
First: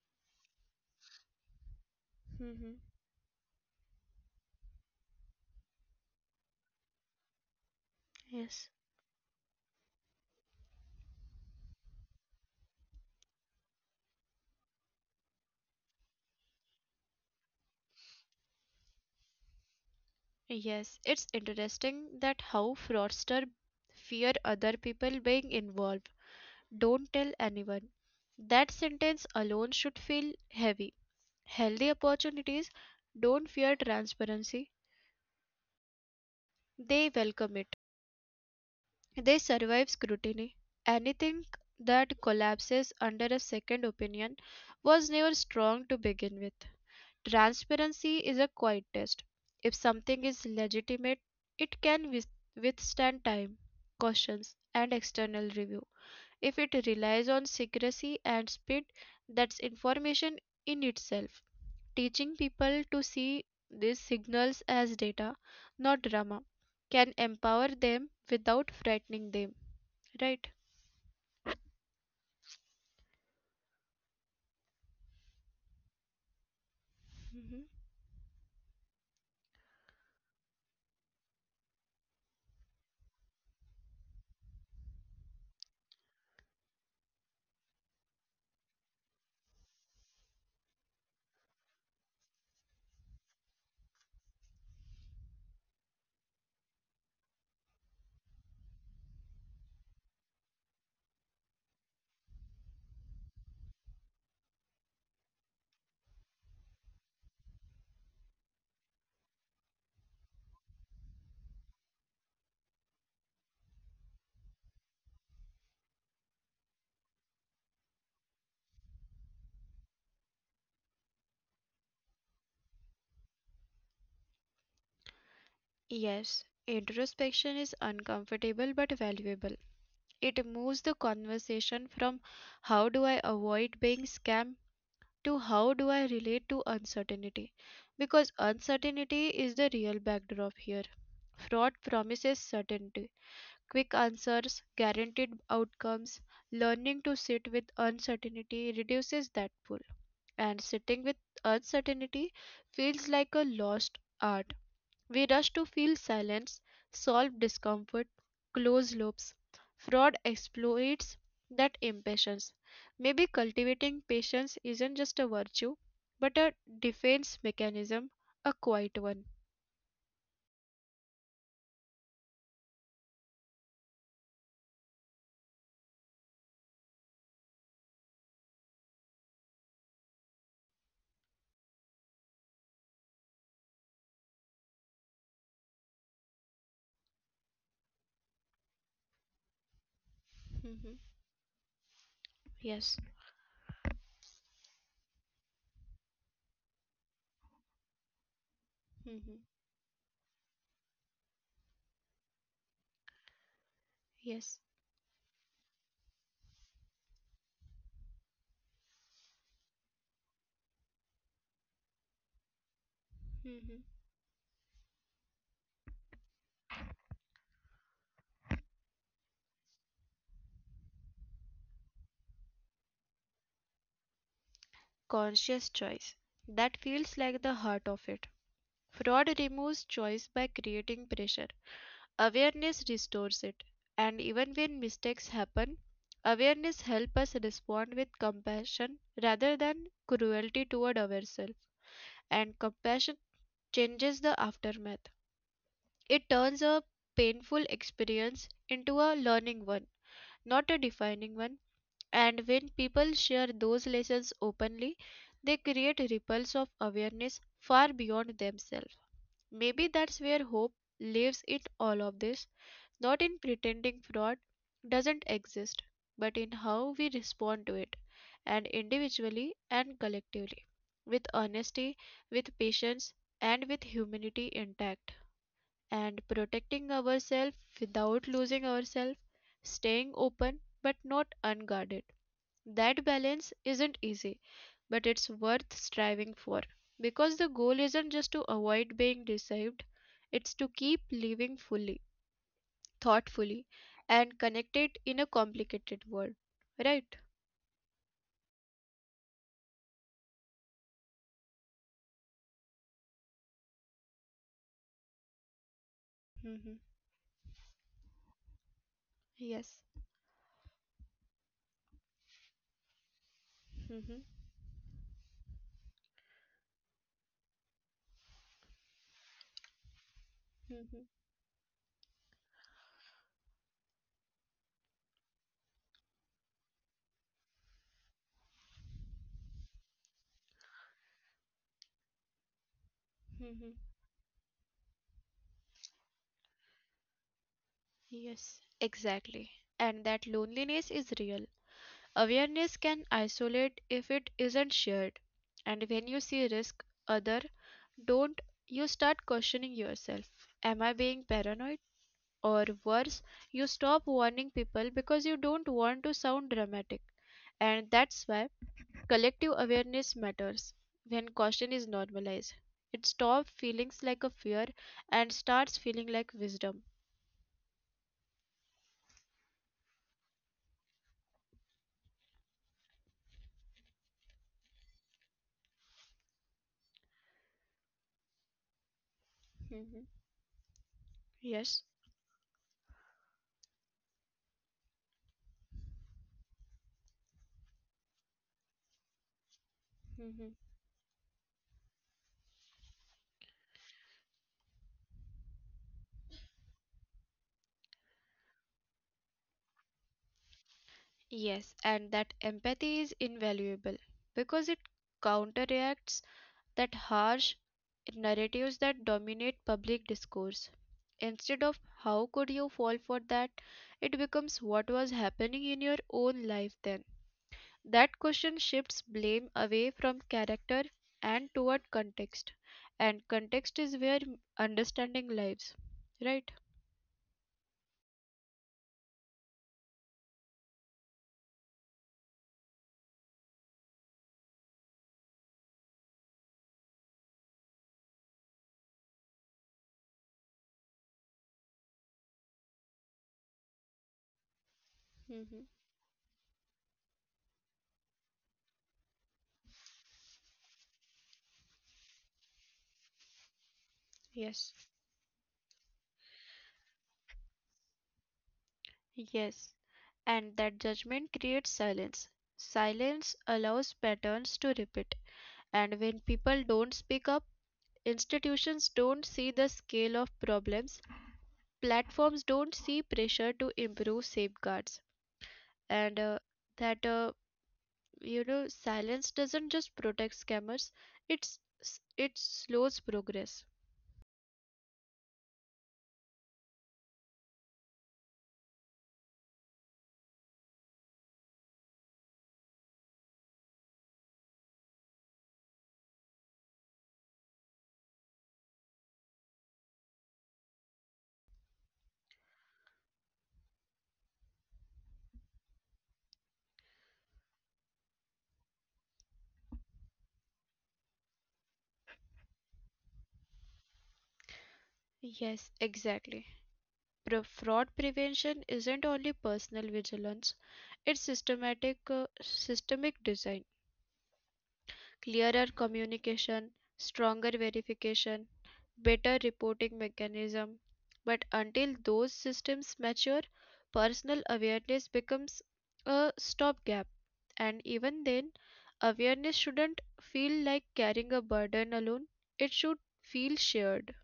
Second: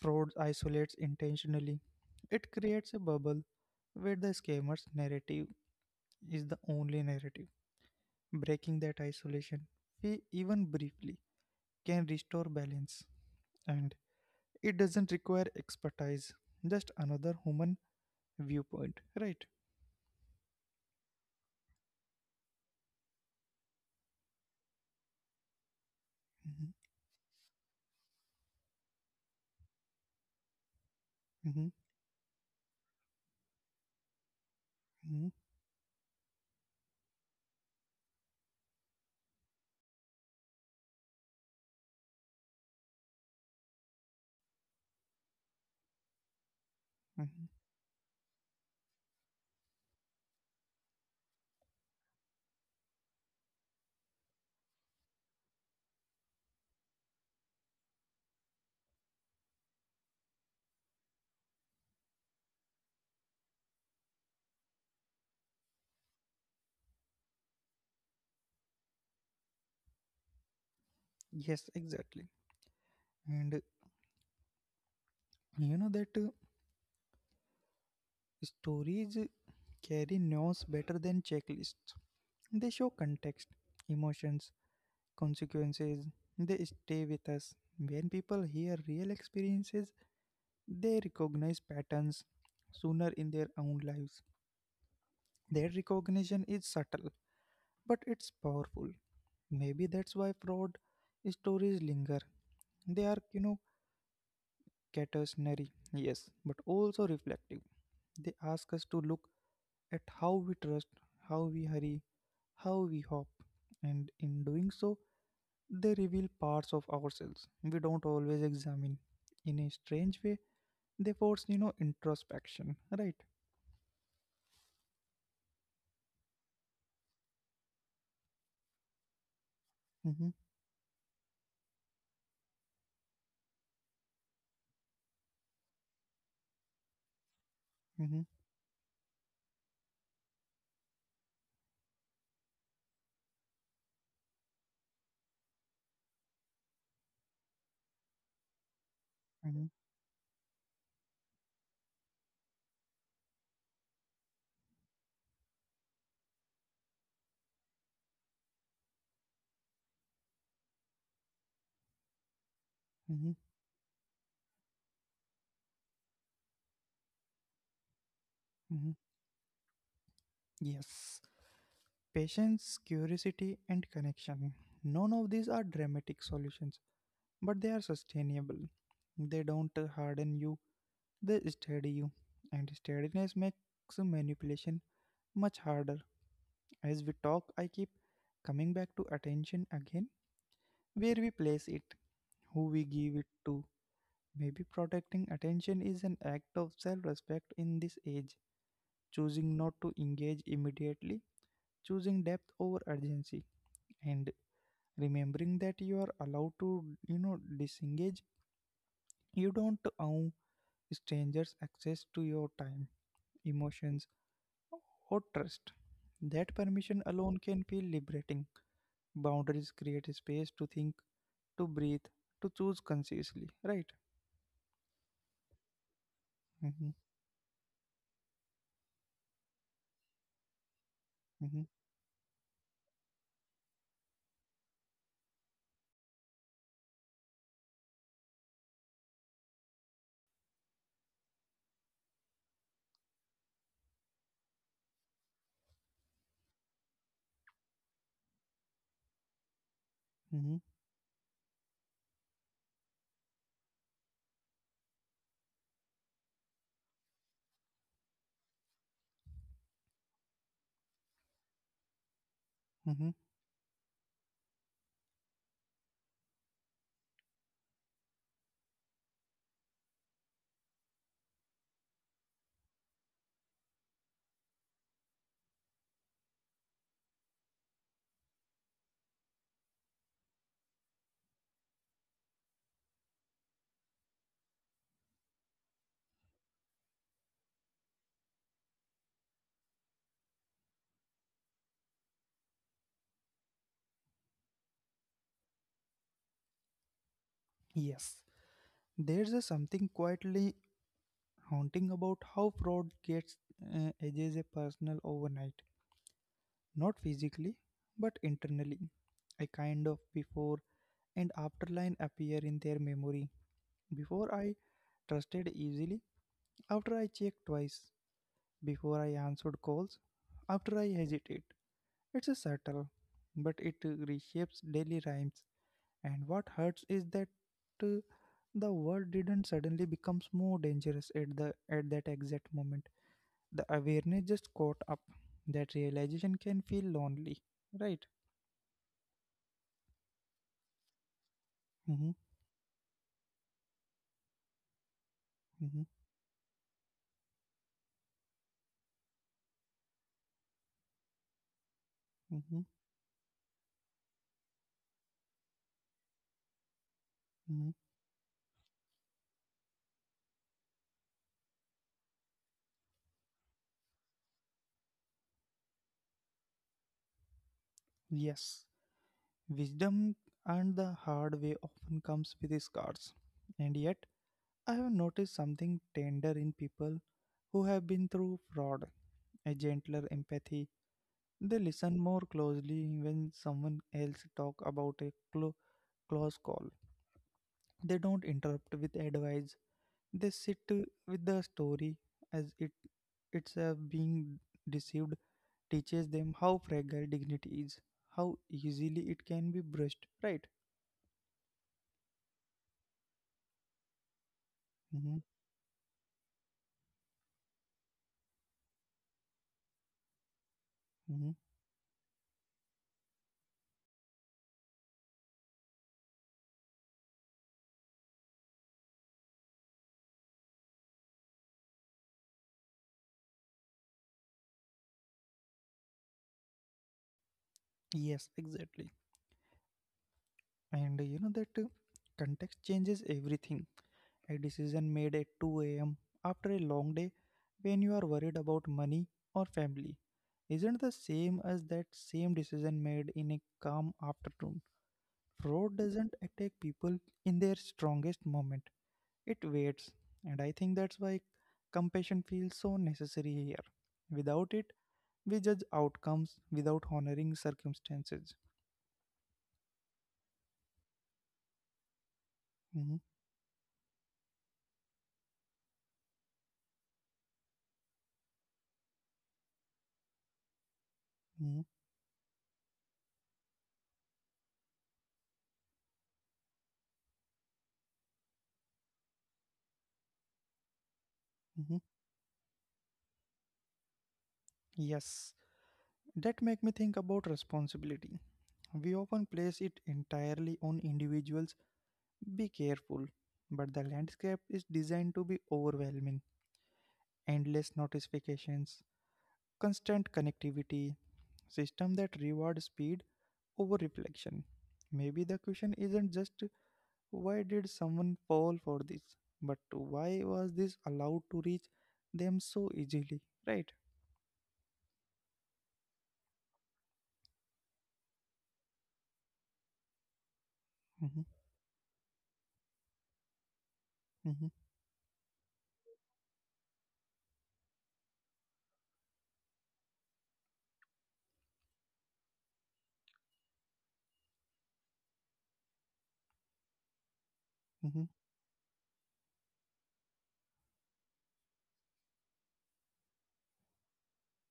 A: Fraud isolates intentionally. It
B: Hmm.
A: creates a bubble where the scammer's narrative is the only narrative.
B: Yes.
A: Breaking that isolation, even briefly, can restore balance. And it doesn't require expertise, just another human viewpoint, right?
B: Yes. It's interesting that how fraudsters fear other people being involved.
A: Hmm.
B: Don't tell anyone. That sentence alone should feel heavy. Healthy opportunities don't fear transparency,
A: Hmm.
B: they welcome it. They survive scrutiny. Anything that collapses under a second opinion was never strong to begin with.
A: Hmm.
B: Transparency is a quiet test. If something is legitimate, it can withstand time, cautions, and external review. If it relies on secrecy and speed, that's information in itself. Teaching people to see these signals as data, not drama, can empower them without frightening them. Right.
A: Yes, exactly. And you know that.
B: Hmm.
A: Stories carry nuance better than checklists. They show context, emotions, consequences. They stay with us. When people hear real experiences, they recognize patterns sooner in their own lives. Their recognition is subtle, but it's powerful. Maybe that's why fraud stories linger. They are, cautionary, yes, but also reflective. They ask us to look at how we trust, how we hurry, how we hop, and in doing so, they reveal parts of ourselves we don't always examine. In a strange way, they force introspection, right?
B: Yes, introspection is uncomfortable but valuable.
A: Mm-hmm,
B: It moves the conversation from how do I avoid being scammed to how do I relate to uncertainty.
A: mm-hmm,
B: Because uncertainty is the real backdrop here. Fraud promises certainty, quick answers, guaranteed outcomes. Learning to sit with uncertainty
A: mm-hmm,
B: reduces that pull. And sitting with uncertainty feels like a lost art. We rush to fill silence, solve discomfort, close loops. Fraud exploits that impatience.
A: mm-hmm,
B: Maybe cultivating patience isn't just a virtue, but a defense mechanism, a
A: mm-hmm.
B: quiet one.
A: Yes. Patience, curiosity, and connection. None of these are dramatic solutions, but they are sustainable. They don't harden you, they steady you. And steadiness makes manipulation much harder. As we talk, I keep coming back to attention again, where
B: Mhm.
A: we place it, who we give
B: Yes.
A: it to. Maybe protecting attention is an act of self respect in this age, choosing
B: Mhm.
A: not to engage immediately, choosing depth over urgency, and
B: Yes.
A: remembering that you are allowed to disengage. You don't owe strangers access to your time,
B: Mhm.
A: emotions, or trust. That permission alone can feel liberating. Boundaries create space to think, to breathe, to choose consciously, right?
B: Conscious choice.
A: Hmm.
B: That feels like the heart of it. Fraud removes choice by creating pressure.
A: Hmm.
B: Awareness restores it, and even when mistakes happen, awareness helps us respond with compassion rather than cruelty toward ourselves, and compassion changes the aftermath. It turns a painful experience into a learning one,
A: Hmm.
B: not a defining one, and when people share those lessons openly, they create ripples of awareness far beyond themselves. Maybe that's where hope lives in all of this,
A: Hmm.
B: not in pretending fraud doesn't exist, but in how we respond to it, and individually and collectively, with honesty, with patience, and with humanity intact, and protecting ourselves without losing ourselves, staying open but not unguarded. That balance isn't easy, but it's worth striving for because the goal isn't just to avoid being deceived, it's to keep living fully, thoughtfully, and connected in a complicated world, right?
A: Yes. There's a something quietly haunting about how fraud gets edges a personal overnight,
B: Hmm.
A: not physically, but internally. A kind
B: Yes.
A: of before and after line appear in their memory.
B: Hmm.
A: Before I trusted easily, after I checked twice, before I answered calls, after I
B: Hmm.
A: hesitate. It's a subtle, but it reshapes daily rhymes. And what hurts is that uh, the world didn't suddenly become more dangerous at that exact moment. The
B: Hmm.
A: awareness just caught up. That realization can feel lonely, right?
B: Yes, exactly. And that loneliness is real.
A: Mm-hmm,
B: Awareness can isolate if it isn't shared,
A: mm-hmm,
B: and when you see risk other don't, you start questioning yourself, am I being paranoid,
A: mm-hmm,
B: or worse, you stop warning people because you don't want to sound dramatic.
A: mm-hmm.
B: And that's why collective awareness matters. When caution is normalized, it stops feeling like a fear and starts feeling like wisdom.
A: Yes, wisdom and the hard way often comes with scars. And yet, I have noticed something tender in people who have been through fraud, a gentler
B: Hmm.
A: empathy. They
B: Yes.
A: listen more closely when someone else talk about a close call. They don't interrupt with advice. They sit
B: Hmm.
A: with the story as it it's being deceived teaches them how fragile dignity is, how easily it can be brushed. Right?
B: Yes, and that empathy is invaluable because it
A: Hmm.
B: counteracts that harsh narratives that dominate public discourse.
A: Hmm.
B: Instead of how could you fall for that, it becomes what was happening in your own life then. That question shifts blame away from character and toward context. And context is where understanding lives, right?
A: Yes, exactly. And you know that context changes everything. A decision made at 2 a.m. after a long day when you are worried about money or family isn't the same as that same decision made in a calm afternoon.
B: Mm-hmm.
A: Fraud doesn't attack people in their strongest moment, it waits, and I think that's why compassion feels so necessary here. Without it,
B: Yes.
A: we judge outcomes without honoring circumstances.
B: Yes. And that judgment creates silence.
A: Mhm,
B: Silence allows patterns to repeat. And when people don't speak up, institutions don't see the scale of problems,
A: mhm,
B: platforms don't see pressure to improve safeguards. And that silence doesn't just protect scammers,
A: mhm.
B: it's it slows progress.
A: Yes, that make me think about responsibility. We often place it entirely on individuals. Be careful. But the landscape is designed to be overwhelming. Endless notifications, constant connectivity, system that reward speed over reflection. Maybe the question isn't just why did someone fall for this, but why was this allowed to reach them so easily, right?
B: Yes, exactly. Fraud prevention isn't only personal vigilance,
A: Mhm,
B: it's systematic systemic design,
A: mhm,
B: clearer communication, stronger verification, better reporting mechanism. But until those systems mature, personal awareness becomes a stopgap.
A: mhm.
B: And even then, awareness shouldn't feel like carrying a burden alone. It should feel shared,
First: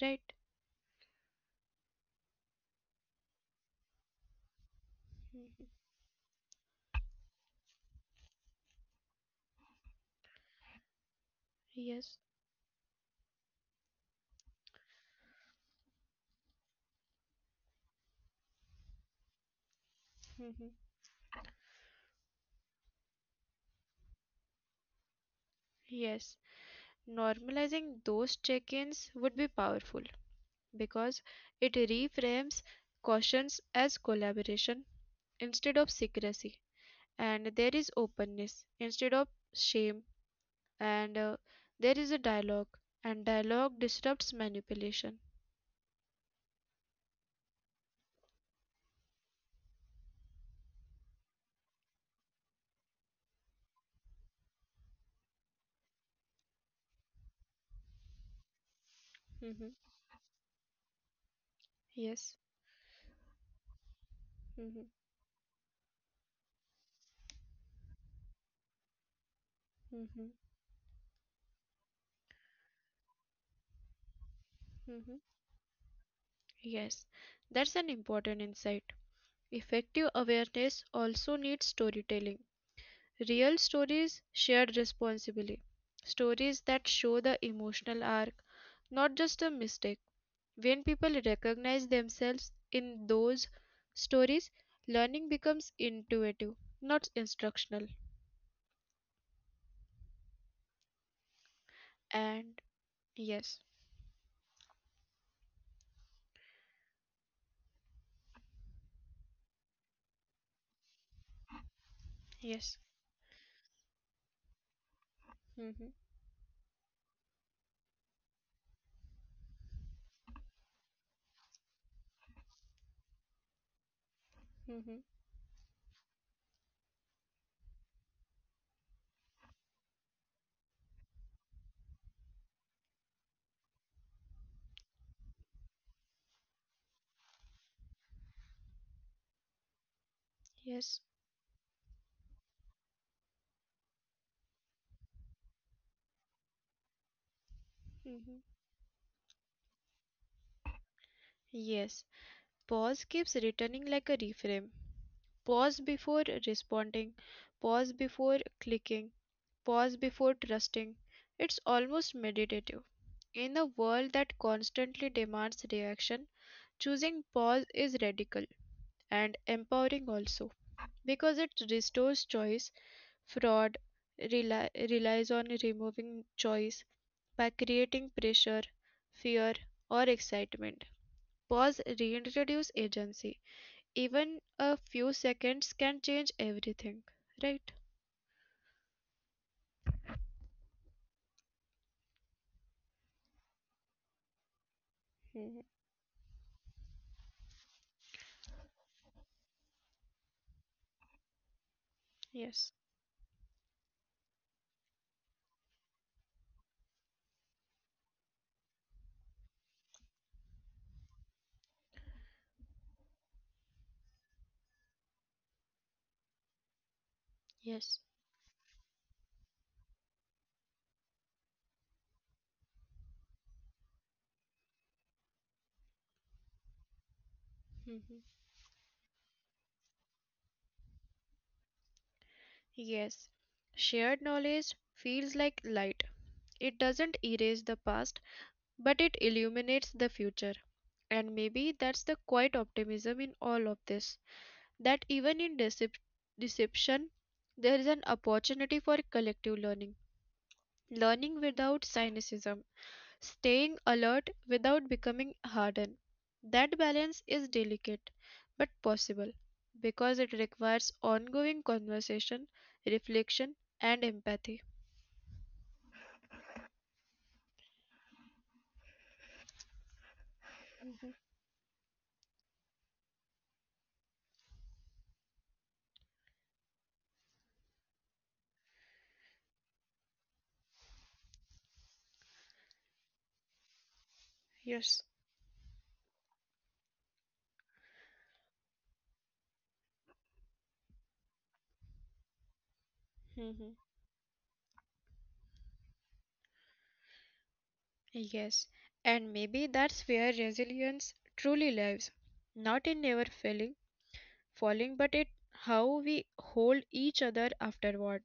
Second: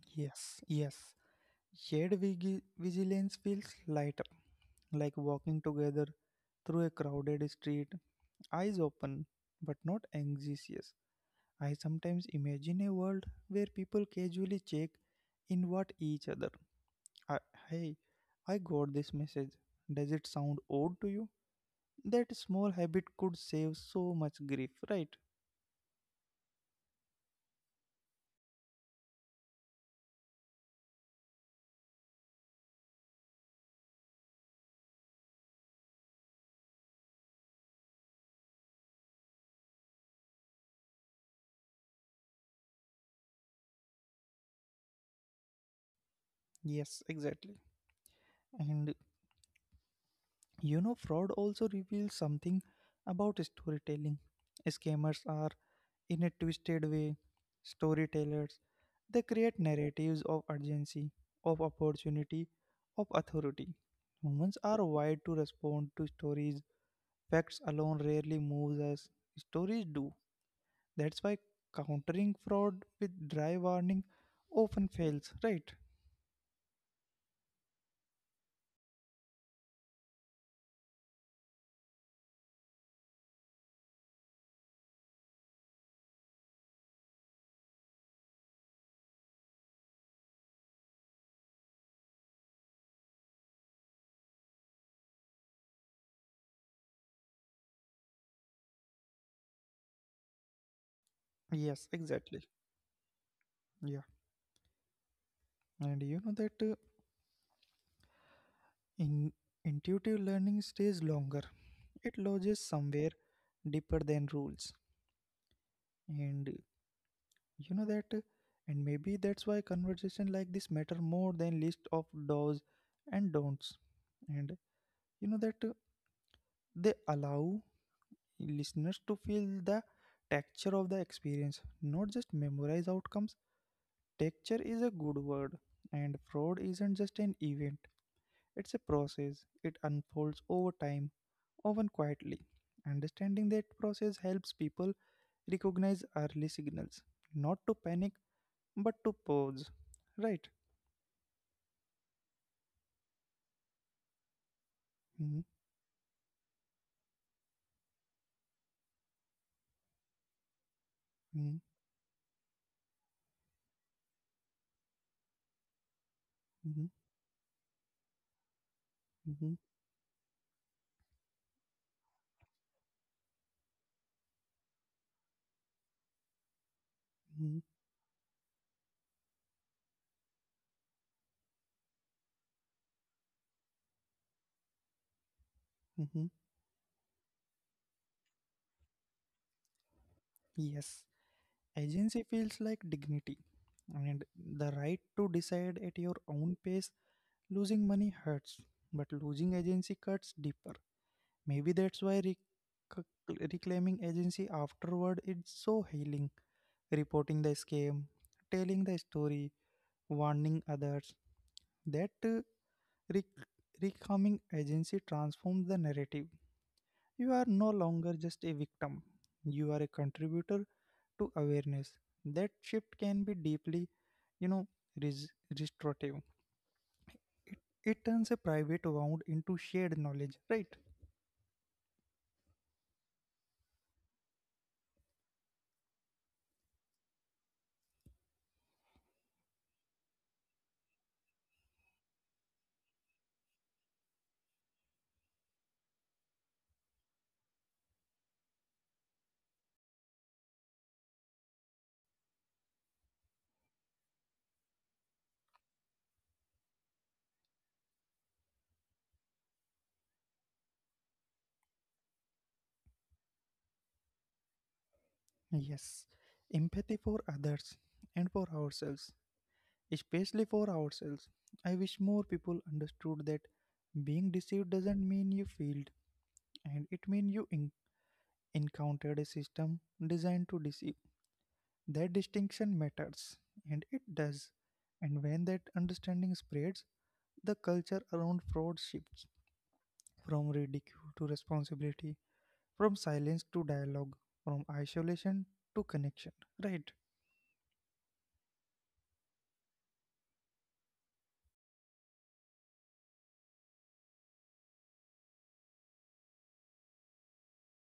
B: right?
A: Yes, yes. Shared vigilance feels lighter like walking together through a crowded street, eyes open but not anxious. I
B: Yes.
A: sometimes imagine a world where people casually check in what each other. I, Hey, I got this message. Does it sound
B: Mhm.
A: odd to you? That small habit could save so much grief, right?
B: Yes. Normalizing those check ins would be powerful because it reframes cautions as collaboration instead of secrecy, and there is openness instead of shame, and there is a dialogue, and dialogue disrupts manipulation.
A: Yes, exactly. And fraud also reveals something about storytelling. Scammers are, in a twisted way, storytellers. They create
B: Mhm.
A: narratives of urgency, of
B: Yes.
A: opportunity, of authority. Humans
B: Mhm.
A: are wired to respond to stories. Facts alone rarely moves us. Stories do.
B: Mhm.
A: That's why countering fraud with dry warning often
B: Mhm.
A: fails, right?
B: Yes, that's an important insight. Effective awareness also needs storytelling. Real stories shared responsibly. Stories that show the emotional arc, not just a mistake. When people recognize themselves in those stories, learning becomes intuitive, not instructional.
A: Yes, exactly.
B: And yes,
A: Yeah. And you know that in intuitive learning stays longer. It lodges
B: yes,
A: somewhere deeper than rules.
B: hmm,
A: And you know that and maybe that's why conversation like this matter more than list of do's and don'ts and
B: hmm,
A: you know that they allow listeners to feel the texture of the experience, not just memorize outcomes. Texture is a good word, and fraud isn't just an event, it's a process. It unfolds over
B: yes,
A: time, often quietly. Understanding that process helps people recognize early signals, not to panic
B: hmm,
A: but to pause, right?
B: yes. Pause keeps returning like a reframe.
A: Mhm,
B: Pause before responding, pause before clicking, pause before trusting. It's
A: mhm,
B: almost meditative. In a world that constantly demands reaction,
A: mhm,
B: choosing pause is radical and
A: mhm,
B: empowering also, because it restores choice. Fraud relies on removing choice by
A: mhm,
B: creating pressure, fear, or excitement. Pause reintroduce agency. Even a few seconds can change
A: mhm.
B: everything, right?
A: Yes, agency feels like dignity and the right to decide at your own pace. Losing money hurts, but losing agency cuts deeper. Maybe that's why
B: Yes.
A: reclaiming agency afterward is so healing. Reporting the scam, telling the story, warning others. That rec- reclaiming agency transforms the narrative. You are
B: Yes.
A: no longer just a victim, you are a contributor to awareness. That shift can be deeply, you know, res- restorative. It,
B: Mhm.
A: it turns a private wound into shared knowledge, right?
B: Yes. Shared knowledge feels like light. It doesn't erase the past, but it illuminates the future. And maybe that's the quiet optimism in all of this, that even in deception, there is an opportunity for collective learning, learning without cynicism, staying alert without becoming hardened. That balance is delicate but possible because it requires ongoing conversation, reflection, and empathy.
A: Yes, empathy for others and for ourselves, especially for ourselves. I wish more people understood that being deceived doesn't mean you failed, and it means you encountered a system designed to deceive. That distinction matters, and it does.
B: Yes.
A: And when that understanding spreads, the culture around fraud shifts from ridicule to responsibility, from
B: Mhm.
A: silence to dialogue, from isolation to connection. Right?
B: Yes, and maybe that's where resilience truly lives, not in never failing, falling, but it how we hold each other afterward,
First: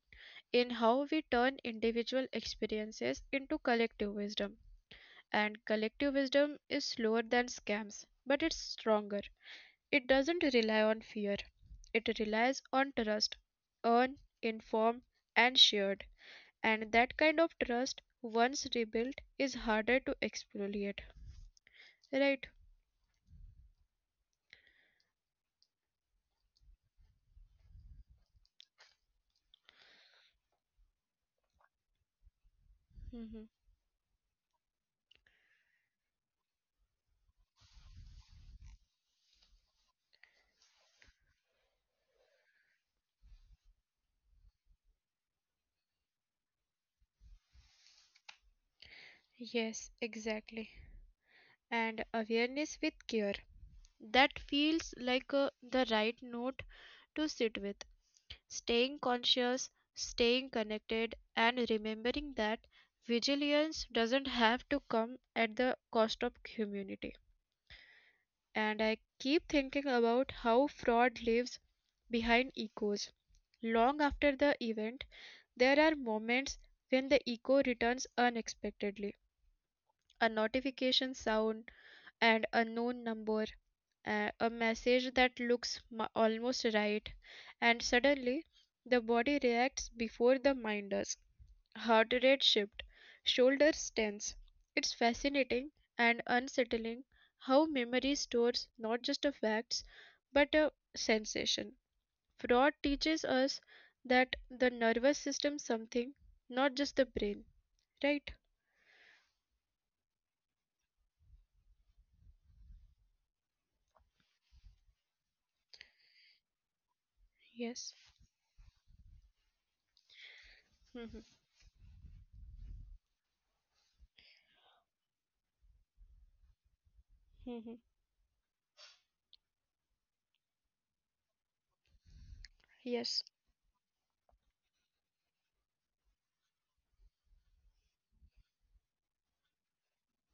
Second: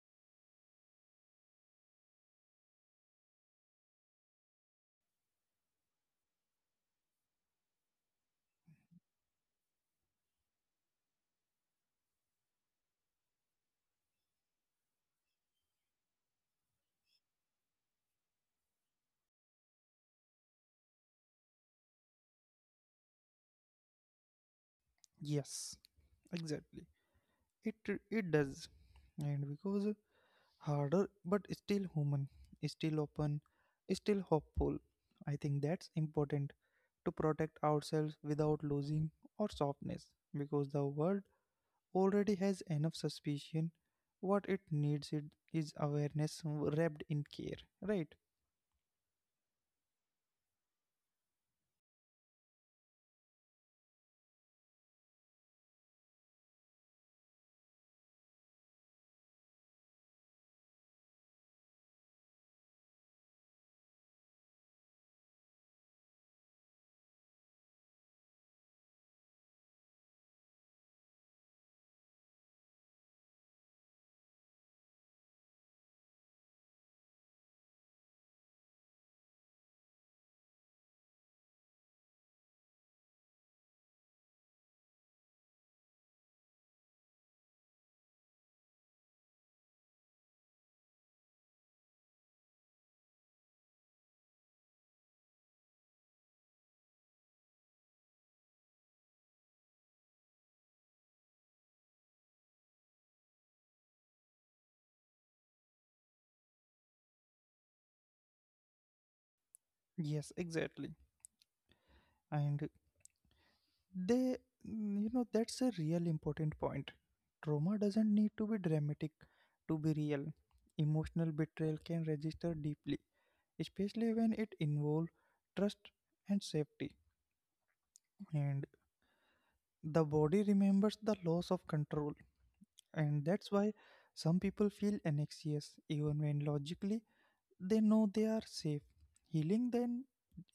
B: in how we turn individual experiences into collective wisdom. And collective wisdom is slower than scams, but it's stronger. It doesn't rely on fear, it relies on trust, earned, informed, and shared. And that kind of trust, once rebuilt, is harder to exfoliate. Right?
A: Yes, exactly. It it does, and because harder, but still human, still open,
B: Hmm.
A: still hopeful. I think that's important to protect ourselves without losing our softness, because the world already has enough suspicion. What it needs it is awareness wrapped in care, right?
B: Yes, exactly. And awareness with care. That feels like the right note to sit with. Staying conscious, staying connected, and remembering that vigilance doesn't have to come at the cost of community. And I keep thinking about how fraud lives behind echoes. Long after the event, there are moments when the echo returns unexpectedly. A notification sound and a known number, a message that looks almost right, and suddenly the body reacts before the mind does. Heart rate shift, shoulders tense. It's fascinating and unsettling how memory stores not just a facts but a sensation. Fraud teaches us that the nervous system something, not just the brain. Right?
A: Yes, exactly. And they, mm, you know, that's a real important point. Trauma doesn't
B: Yes.
A: need to be dramatic to be real. Emotional
B: Mhm.
A: betrayal can register deeply, especially when it involves trust and safety.
B: Mhm.
A: And the body remembers the loss of control, and
B: Yes.
A: that's why some people feel anxious even when logically they know they are safe. Healing then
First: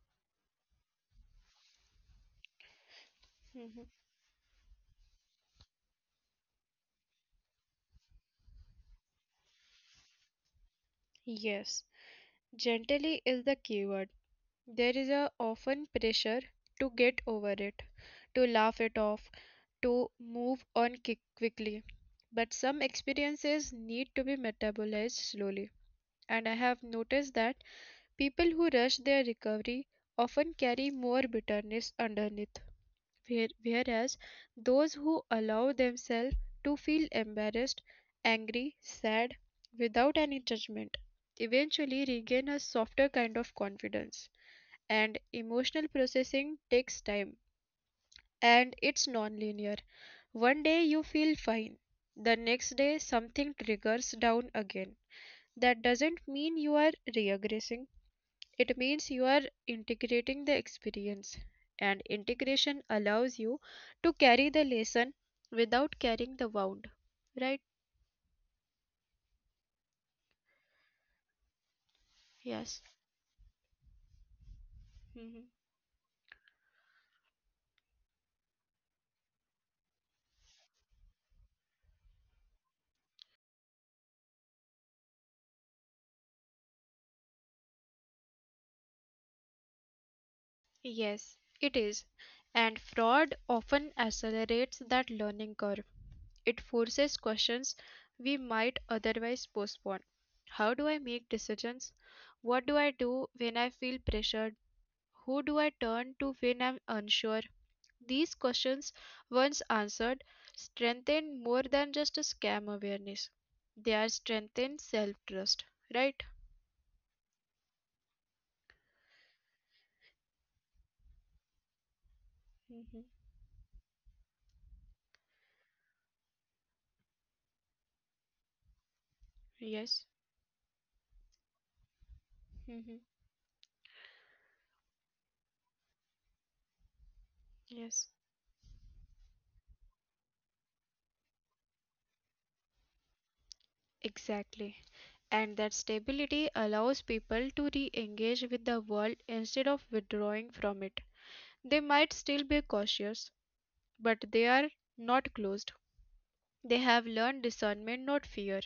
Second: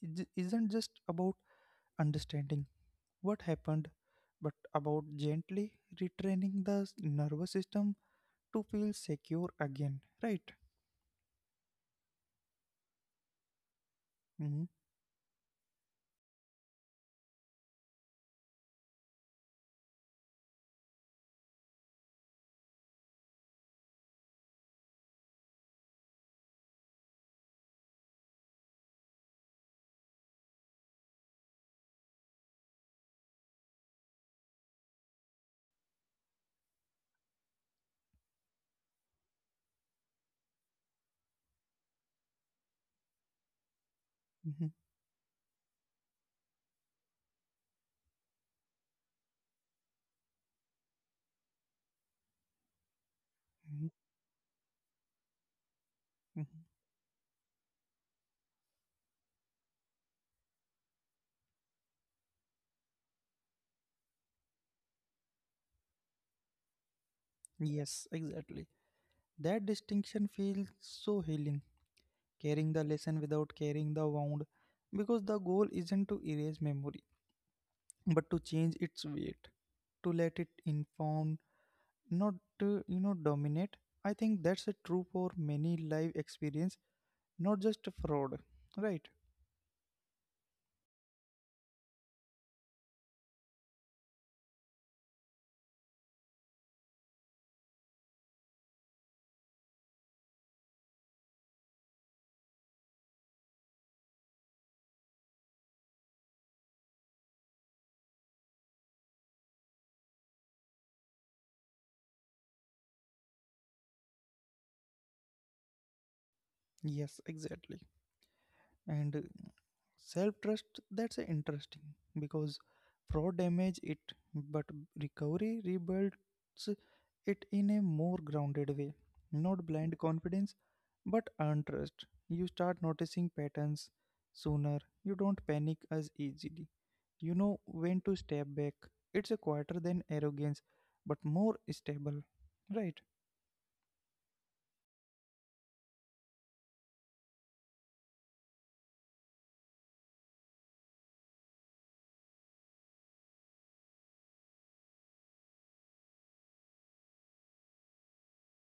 A: isn't just about understanding what
B: Mhm.
A: happened, but about gently retraining the nervous system to feel secure again, right?
B: Yes. Gently is the keyword.
A: Hmm.
B: There is a often pressure to get over it, to laugh it off, to move on quickly. But some experiences need to be metabolized slowly. And I have noticed that people who rush their recovery often carry more bitterness underneath, whereas those who allow themselves to feel embarrassed, angry, sad, without any judgment, eventually regain a softer kind of confidence,
A: Hmm.
B: and emotional processing takes time and it's non-linear. One day you feel fine, the next day something
A: Hmm.
B: triggers down again. That doesn't
A: Hmm.
B: mean you are regressing, it means you are integrating the experience, and integration allows you to carry the lesson without carrying the wound, right?
A: Yes, exactly. That distinction feels so healing, carrying
B: Yes.
A: the lesson without carrying the wound, because
B: Mhm.
A: the goal isn't to erase memory, but to change its weight, to let it inform, not dominate. I think that's a true for many live experience, not just fraud, right?
B: Yes, it is. And fraud often accelerates that learning curve. It forces questions we might otherwise postpone. How do I make decisions? What do I do when I feel pressured? Who do I turn to when I'm unsure? These questions, once answered, strengthen more than just a scam awareness. They are strengthened self trust, right?
A: Yes, exactly. And self trust, that's interesting, because
B: Hmm.
A: fraud damage it, but recovery rebuilds it in a more grounded way, not blind
B: Yes.
A: confidence but earned trust. You start
B: Hmm.
A: noticing patterns sooner, you don't panic as easily. You know when
B: Yes.
A: to step back. It's a quieter than arrogance, but more stable. Right?
B: Exactly. And that stability allows people to re engage with the world instead of withdrawing from it. They might still be cautious, but they are not closed. They have learned discernment, not fear,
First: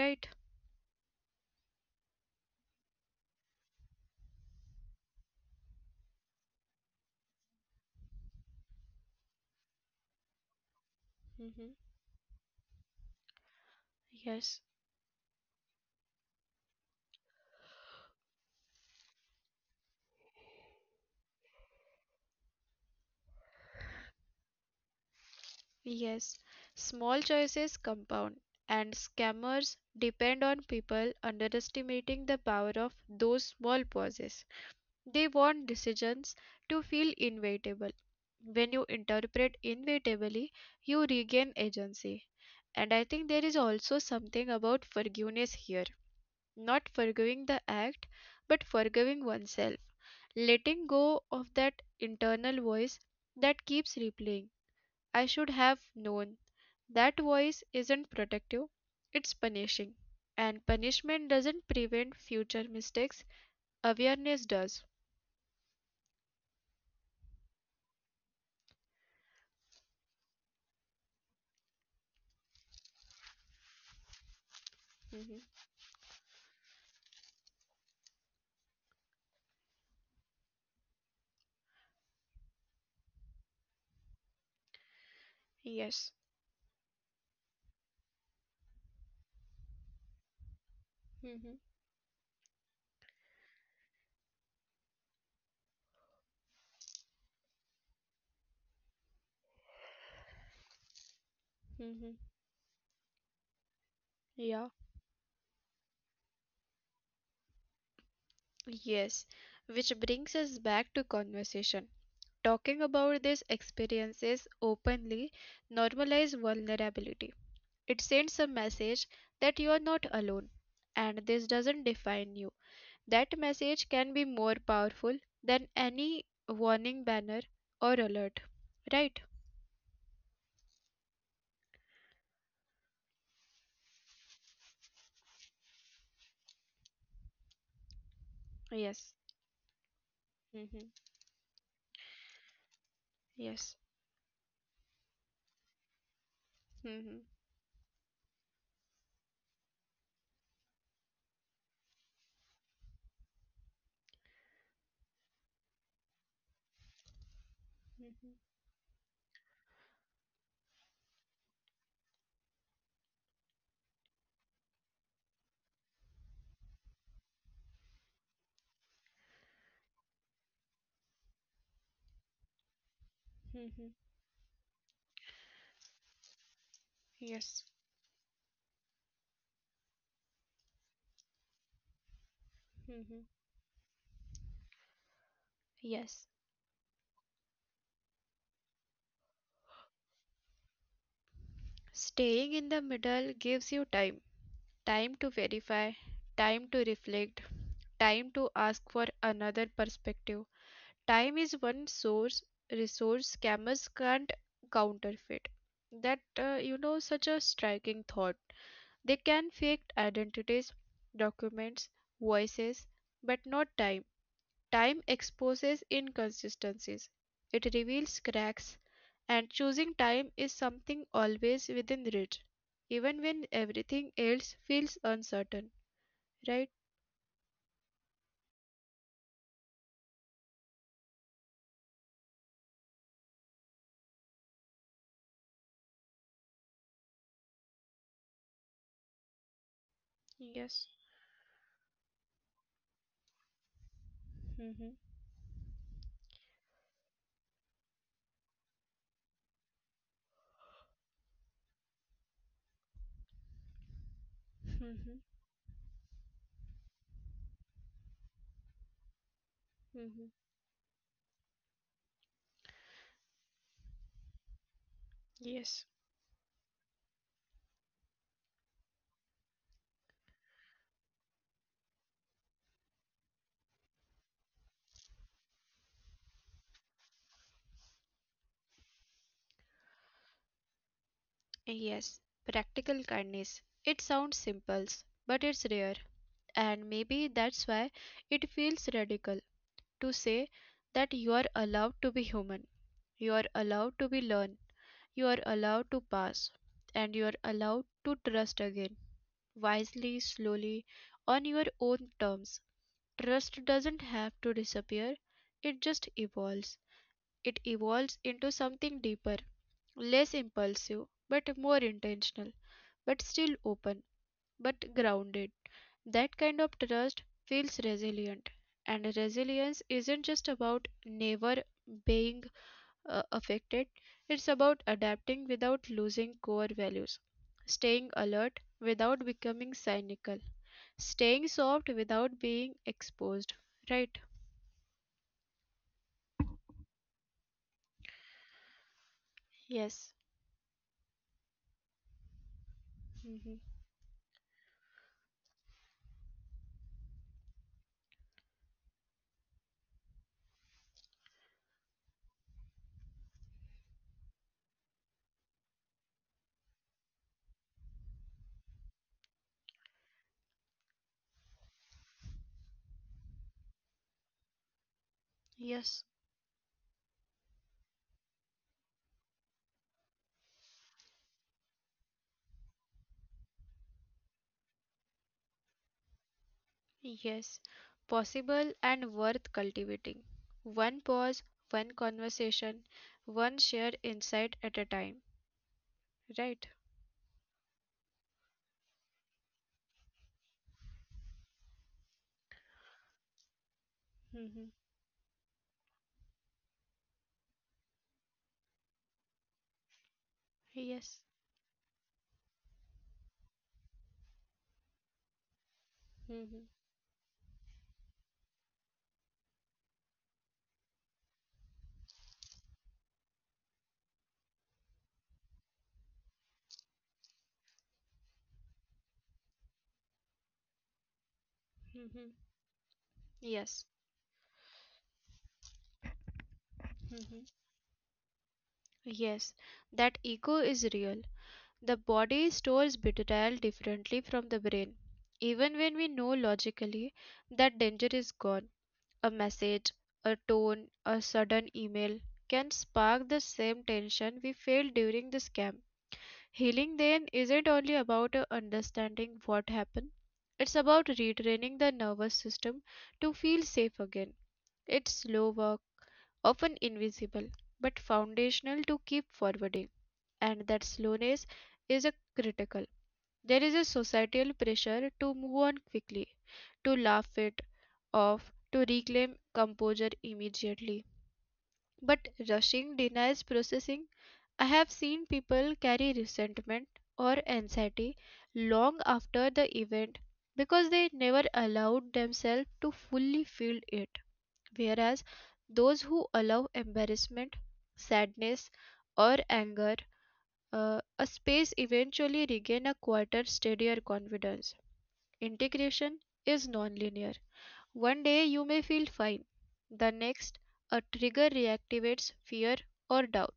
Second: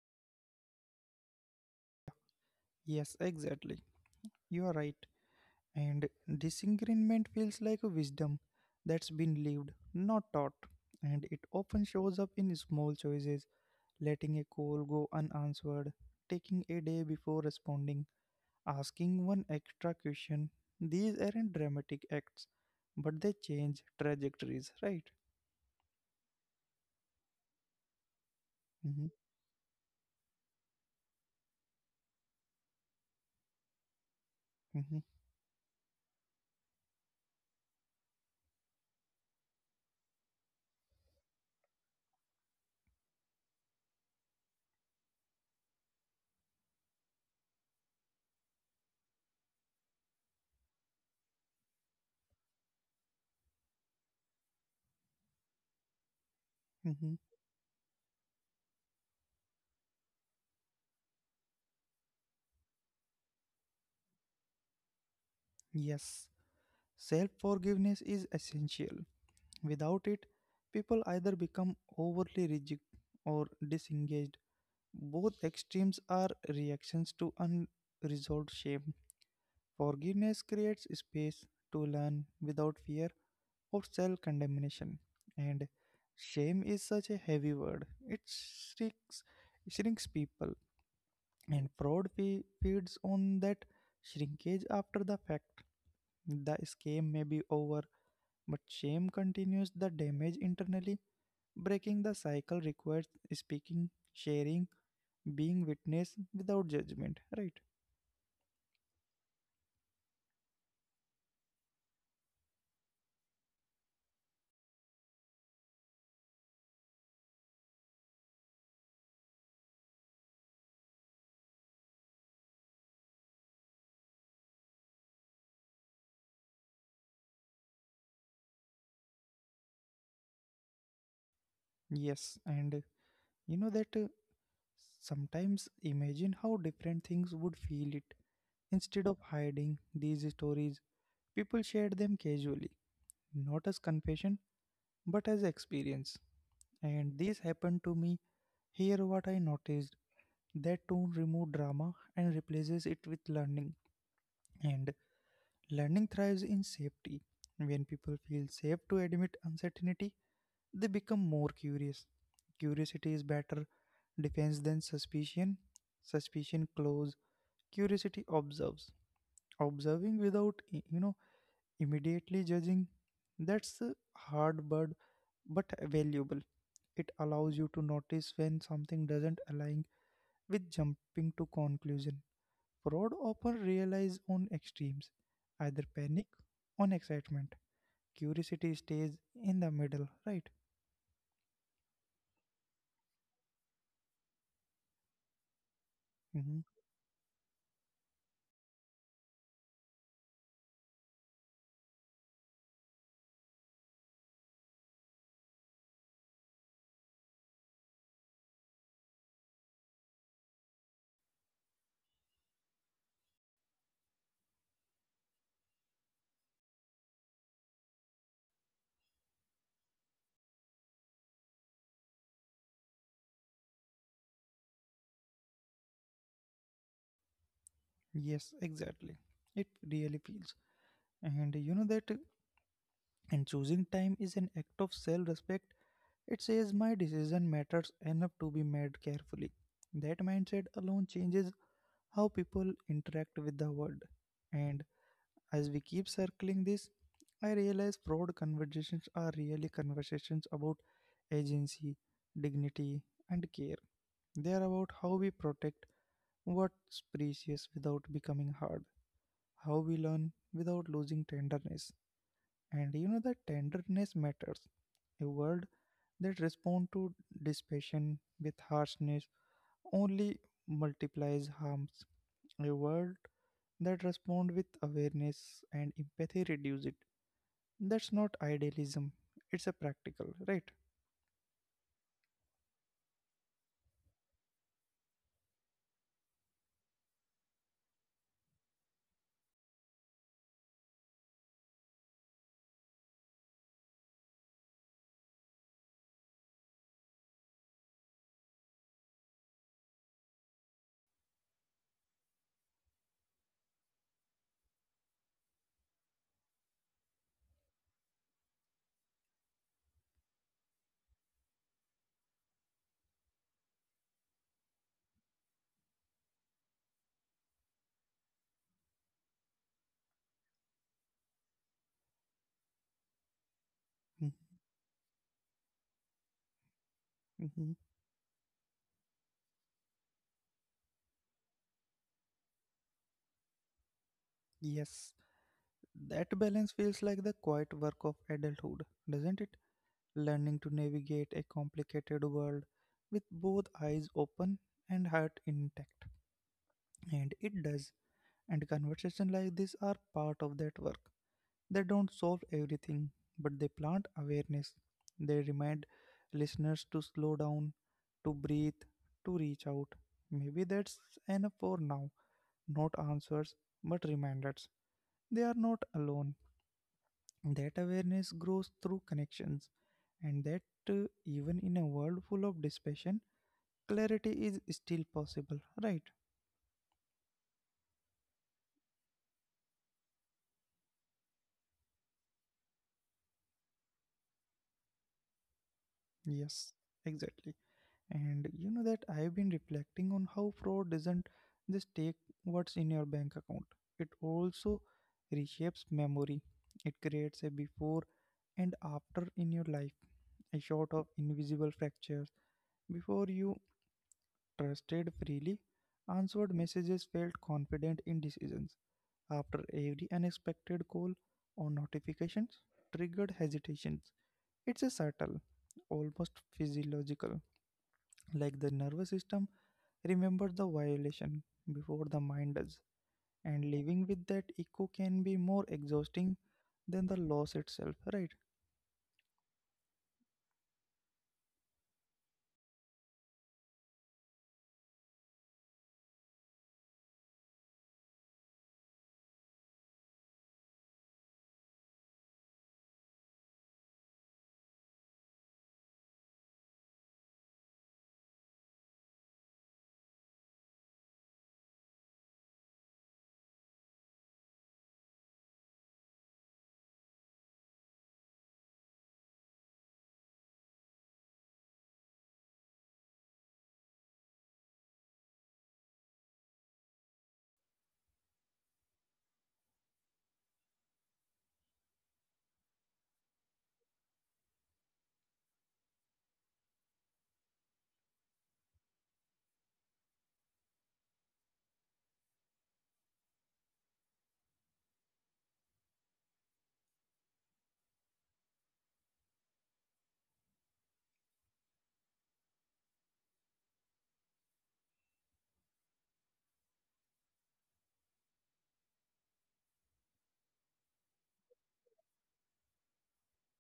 B: right?
A: Yes, exactly. You are right. And disagreement feels like a wisdom that's been lived, not taught. And it
B: Hmm.
A: often shows up in small choices, letting a
B: Yes,
A: call go unanswered, taking a day before responding, asking one extra question. These aren't dramatic acts, but they change trajectories, right?
B: yes. Small choices compound, and
A: Mm-hmm,
B: scammers depend on people underestimating the power of those small pauses.
A: mm-hmm,
B: They want decisions to feel inevitable. When you interpret inevitably, you regain agency. And I think there is also something about forgiveness here, not forgiving the act, but forgiving oneself, letting go of that internal voice that keeps replaying, I should have known.
A: mm-hmm.
B: That voice isn't protective, it's punishing. And punishment doesn't prevent future mistakes, awareness does.
A: Yes. Self forgiveness is essential. Without it, people either become overly rigid or disengaged. Both
B: Mhm.
A: extremes are reactions to unresolved shame. Forgiveness creates space to learn without fear or self condemnation. And
B: Yes.
A: shame is such a heavy word, it shrinks, shrinks people.
B: Mhm.
A: And fraud feeds on that shrinkage after the fact. The scam may be over, but shame continues the damage internally. Breaking the
B: Mhm.
A: cycle requires speaking, sharing,
B: Yeah.
A: being witness without judgment, right?
B: Yes. Which brings us back to conversation. Talking about these experiences openly normalize vulnerability. It sends a message that you are not alone and this doesn't define you. That message can be more powerful than any warning banner or alert. Right?
A: Yes, and you know that sometimes imagine how different things would feel it. Instead of
B: Yes.
A: hiding these stories,
B: Mm-hmm.
A: people shared them casually, not as
B: Yes.
A: confession, but as experience. And
B: Mm-hmm.
A: this happened to me. Here, what I noticed that tone removed drama and replaces it with learning. And learning thrives in safety. When people
B: Mm-hmm.
A: feel safe to admit uncertainty, they become more curious. Curiosity is better defense than suspicion. Suspicion close. Curiosity observes. Observing without, immediately judging, that's
B: Mm-hmm.
A: a hard but valuable. It allows
B: Yes.
A: you to notice when something doesn't align with jumping to conclusion. Fraud
B: Mm-hmm.
A: often relies on extremes, either panic
B: Yes.
A: or excitement. Curiosity stays in the middle, right?
B: Staying in the middle gives you time, time to verify,
A: Hmm,
B: time to reflect, time to ask for another perspective. Time is one source resource scammers can't counterfeit. That you know Such a striking thought. They can fake identities, documents, voices, but not time. Time exposes inconsistencies. It reveals cracks, and choosing time is something always within reach, even when everything else feels uncertain. Right?
A: yes, exactly. It really feels, and you know that and choosing time is an act of self-respect. It says my decision matters enough to be made carefully. That mindset
B: Yes.
A: alone changes how people interact with the world. And
B: Mm-hmm.
A: as we keep circling this, I realize fraud conversations are really conversations about agency, dignity, and care. They are about how
B: Mm-hmm.
A: we protect what's precious without becoming hard, how we learn
B: Mm-hmm.
A: without losing tenderness. And you know that tenderness matters. A world
B: Yes.
A: that responds to dispassion with harshness only multiplies harms. A world that responds with awareness and empathy reduce it. That's not idealism. It's a practical, right?
B: Yes, practical kindness. It sounds simple, but it's rare, and maybe that's why it feels radical to say that you are allowed to be human, you are allowed to be learn, you are allowed to pass, and you are allowed to trust again, wisely, slowly, on your own terms. Trust doesn't have to disappear, it just evolves. It evolves into something deeper, less impulsive, but more intentional, but still open, but grounded. That kind of trust feels resilient. And resilience isn't just about never being affected,
A: Mm-hmm.
B: it's about adapting without losing core values,
A: Mm-hmm.
B: staying alert without becoming cynical, staying soft without being exposed. Right?
A: Yes. That balance feels like the quiet work of adulthood, doesn't it?
B: Yes.
A: Learning to navigate a complicated world with
B: Hmm.
A: both eyes open and heart intact. And it does. And conversations like this are part of that work. They don't solve everything, but they plant awareness. They remind listeners to slow down, to breathe, to reach out. Maybe that's enough for now. Not answers, but reminders. They are not
B: Yes.
A: alone. That awareness grows through connections, and that even in a world full of dispassion, clarity is still possible, right?
B: Yes, possible and worth cultivating. One pause, one conversation, one shared insight at a time. Right?
A: Yes, exactly. And you know that I've been reflecting on how fraud doesn't just take what's in your bank account, it
B: Mm-hmm.
A: also reshapes memory. It creates a before and after in your life, a sort of
B: Yes.
A: invisible fractures. Before, you trusted freely, answered
B: Hmm.
A: messages, felt confident in decisions. After, every unexpected call or notifications, triggered hesitations. It's a subtle, almost physiological, like the nervous system remember the violation before the
B: Hmm.
A: mind does. And
B: Yes.
A: living with that echo can be more exhausting than the loss
B: Hmm.
A: itself, right?
B: Yes. That ego is real. The body stores betrayal differently from the brain. Even when we know logically that danger is gone, a message, a tone, a sudden email can spark the same tension we felt during the scam. Healing then isn't only about understanding what happened, it's about retraining the nervous system to feel safe again. It's slow work, often invisible, but foundational to keep forwarding, and that slowness is a critical. There is a societal pressure to move on quickly, to laugh it off, to reclaim composure immediately. But rushing denies processing. I have seen people carry resentment or anxiety long after the event because they never allowed themselves to fully feel it. Whereas those who allow embarrassment, sadness, or anger a space eventually regain a quieter, steadier confidence. Integration is nonlinear. One day you may feel fine, the next, a trigger reactivates fear or doubt,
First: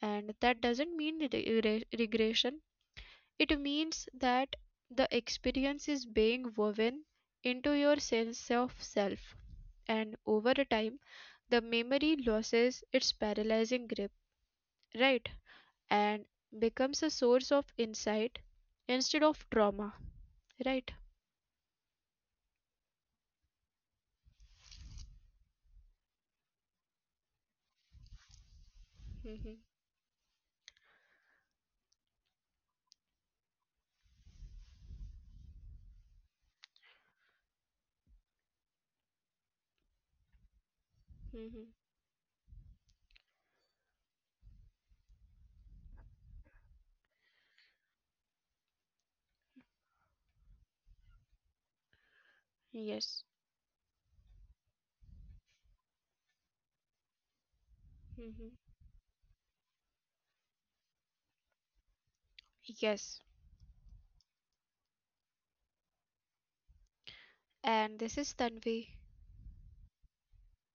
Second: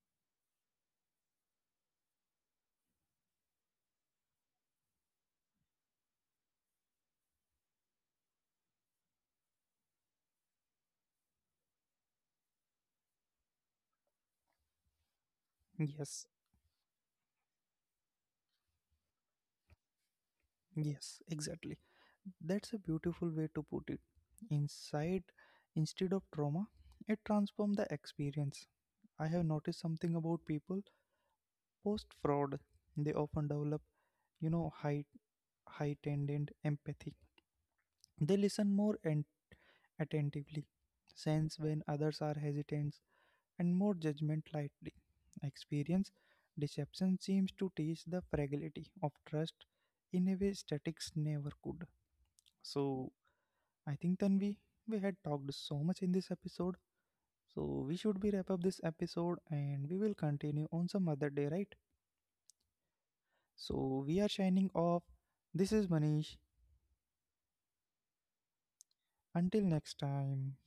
B: and that doesn't mean regression, it means that the experience is being woven into your sense of self, and over a time the memory loses its paralyzing grip, right? And
A: Yes.
B: becomes a source of insight instead of trauma, right?
A: Yes, exactly. That's a beautiful way to put it. Inside instead of trauma, it transforms the experience. I have
B: Hmm.
A: noticed something about people post fraud, they often develop, you know, high heightened empathy. They listen more attentively, sense
B: Hmm.
A: when others are hesitant, and more judgment lightly. Experience deception seems to teach the fragility of trust in a way statics never could. So
B: Yes.
A: I think Tanvi, we had talked so much in this episode. So we should be wrap up
B: Hmm.
A: this episode and we will continue on some other day, right?
B: Yes.
A: So we are shining off. This is Manish.
B: And this is Tanvi.
A: Until next time.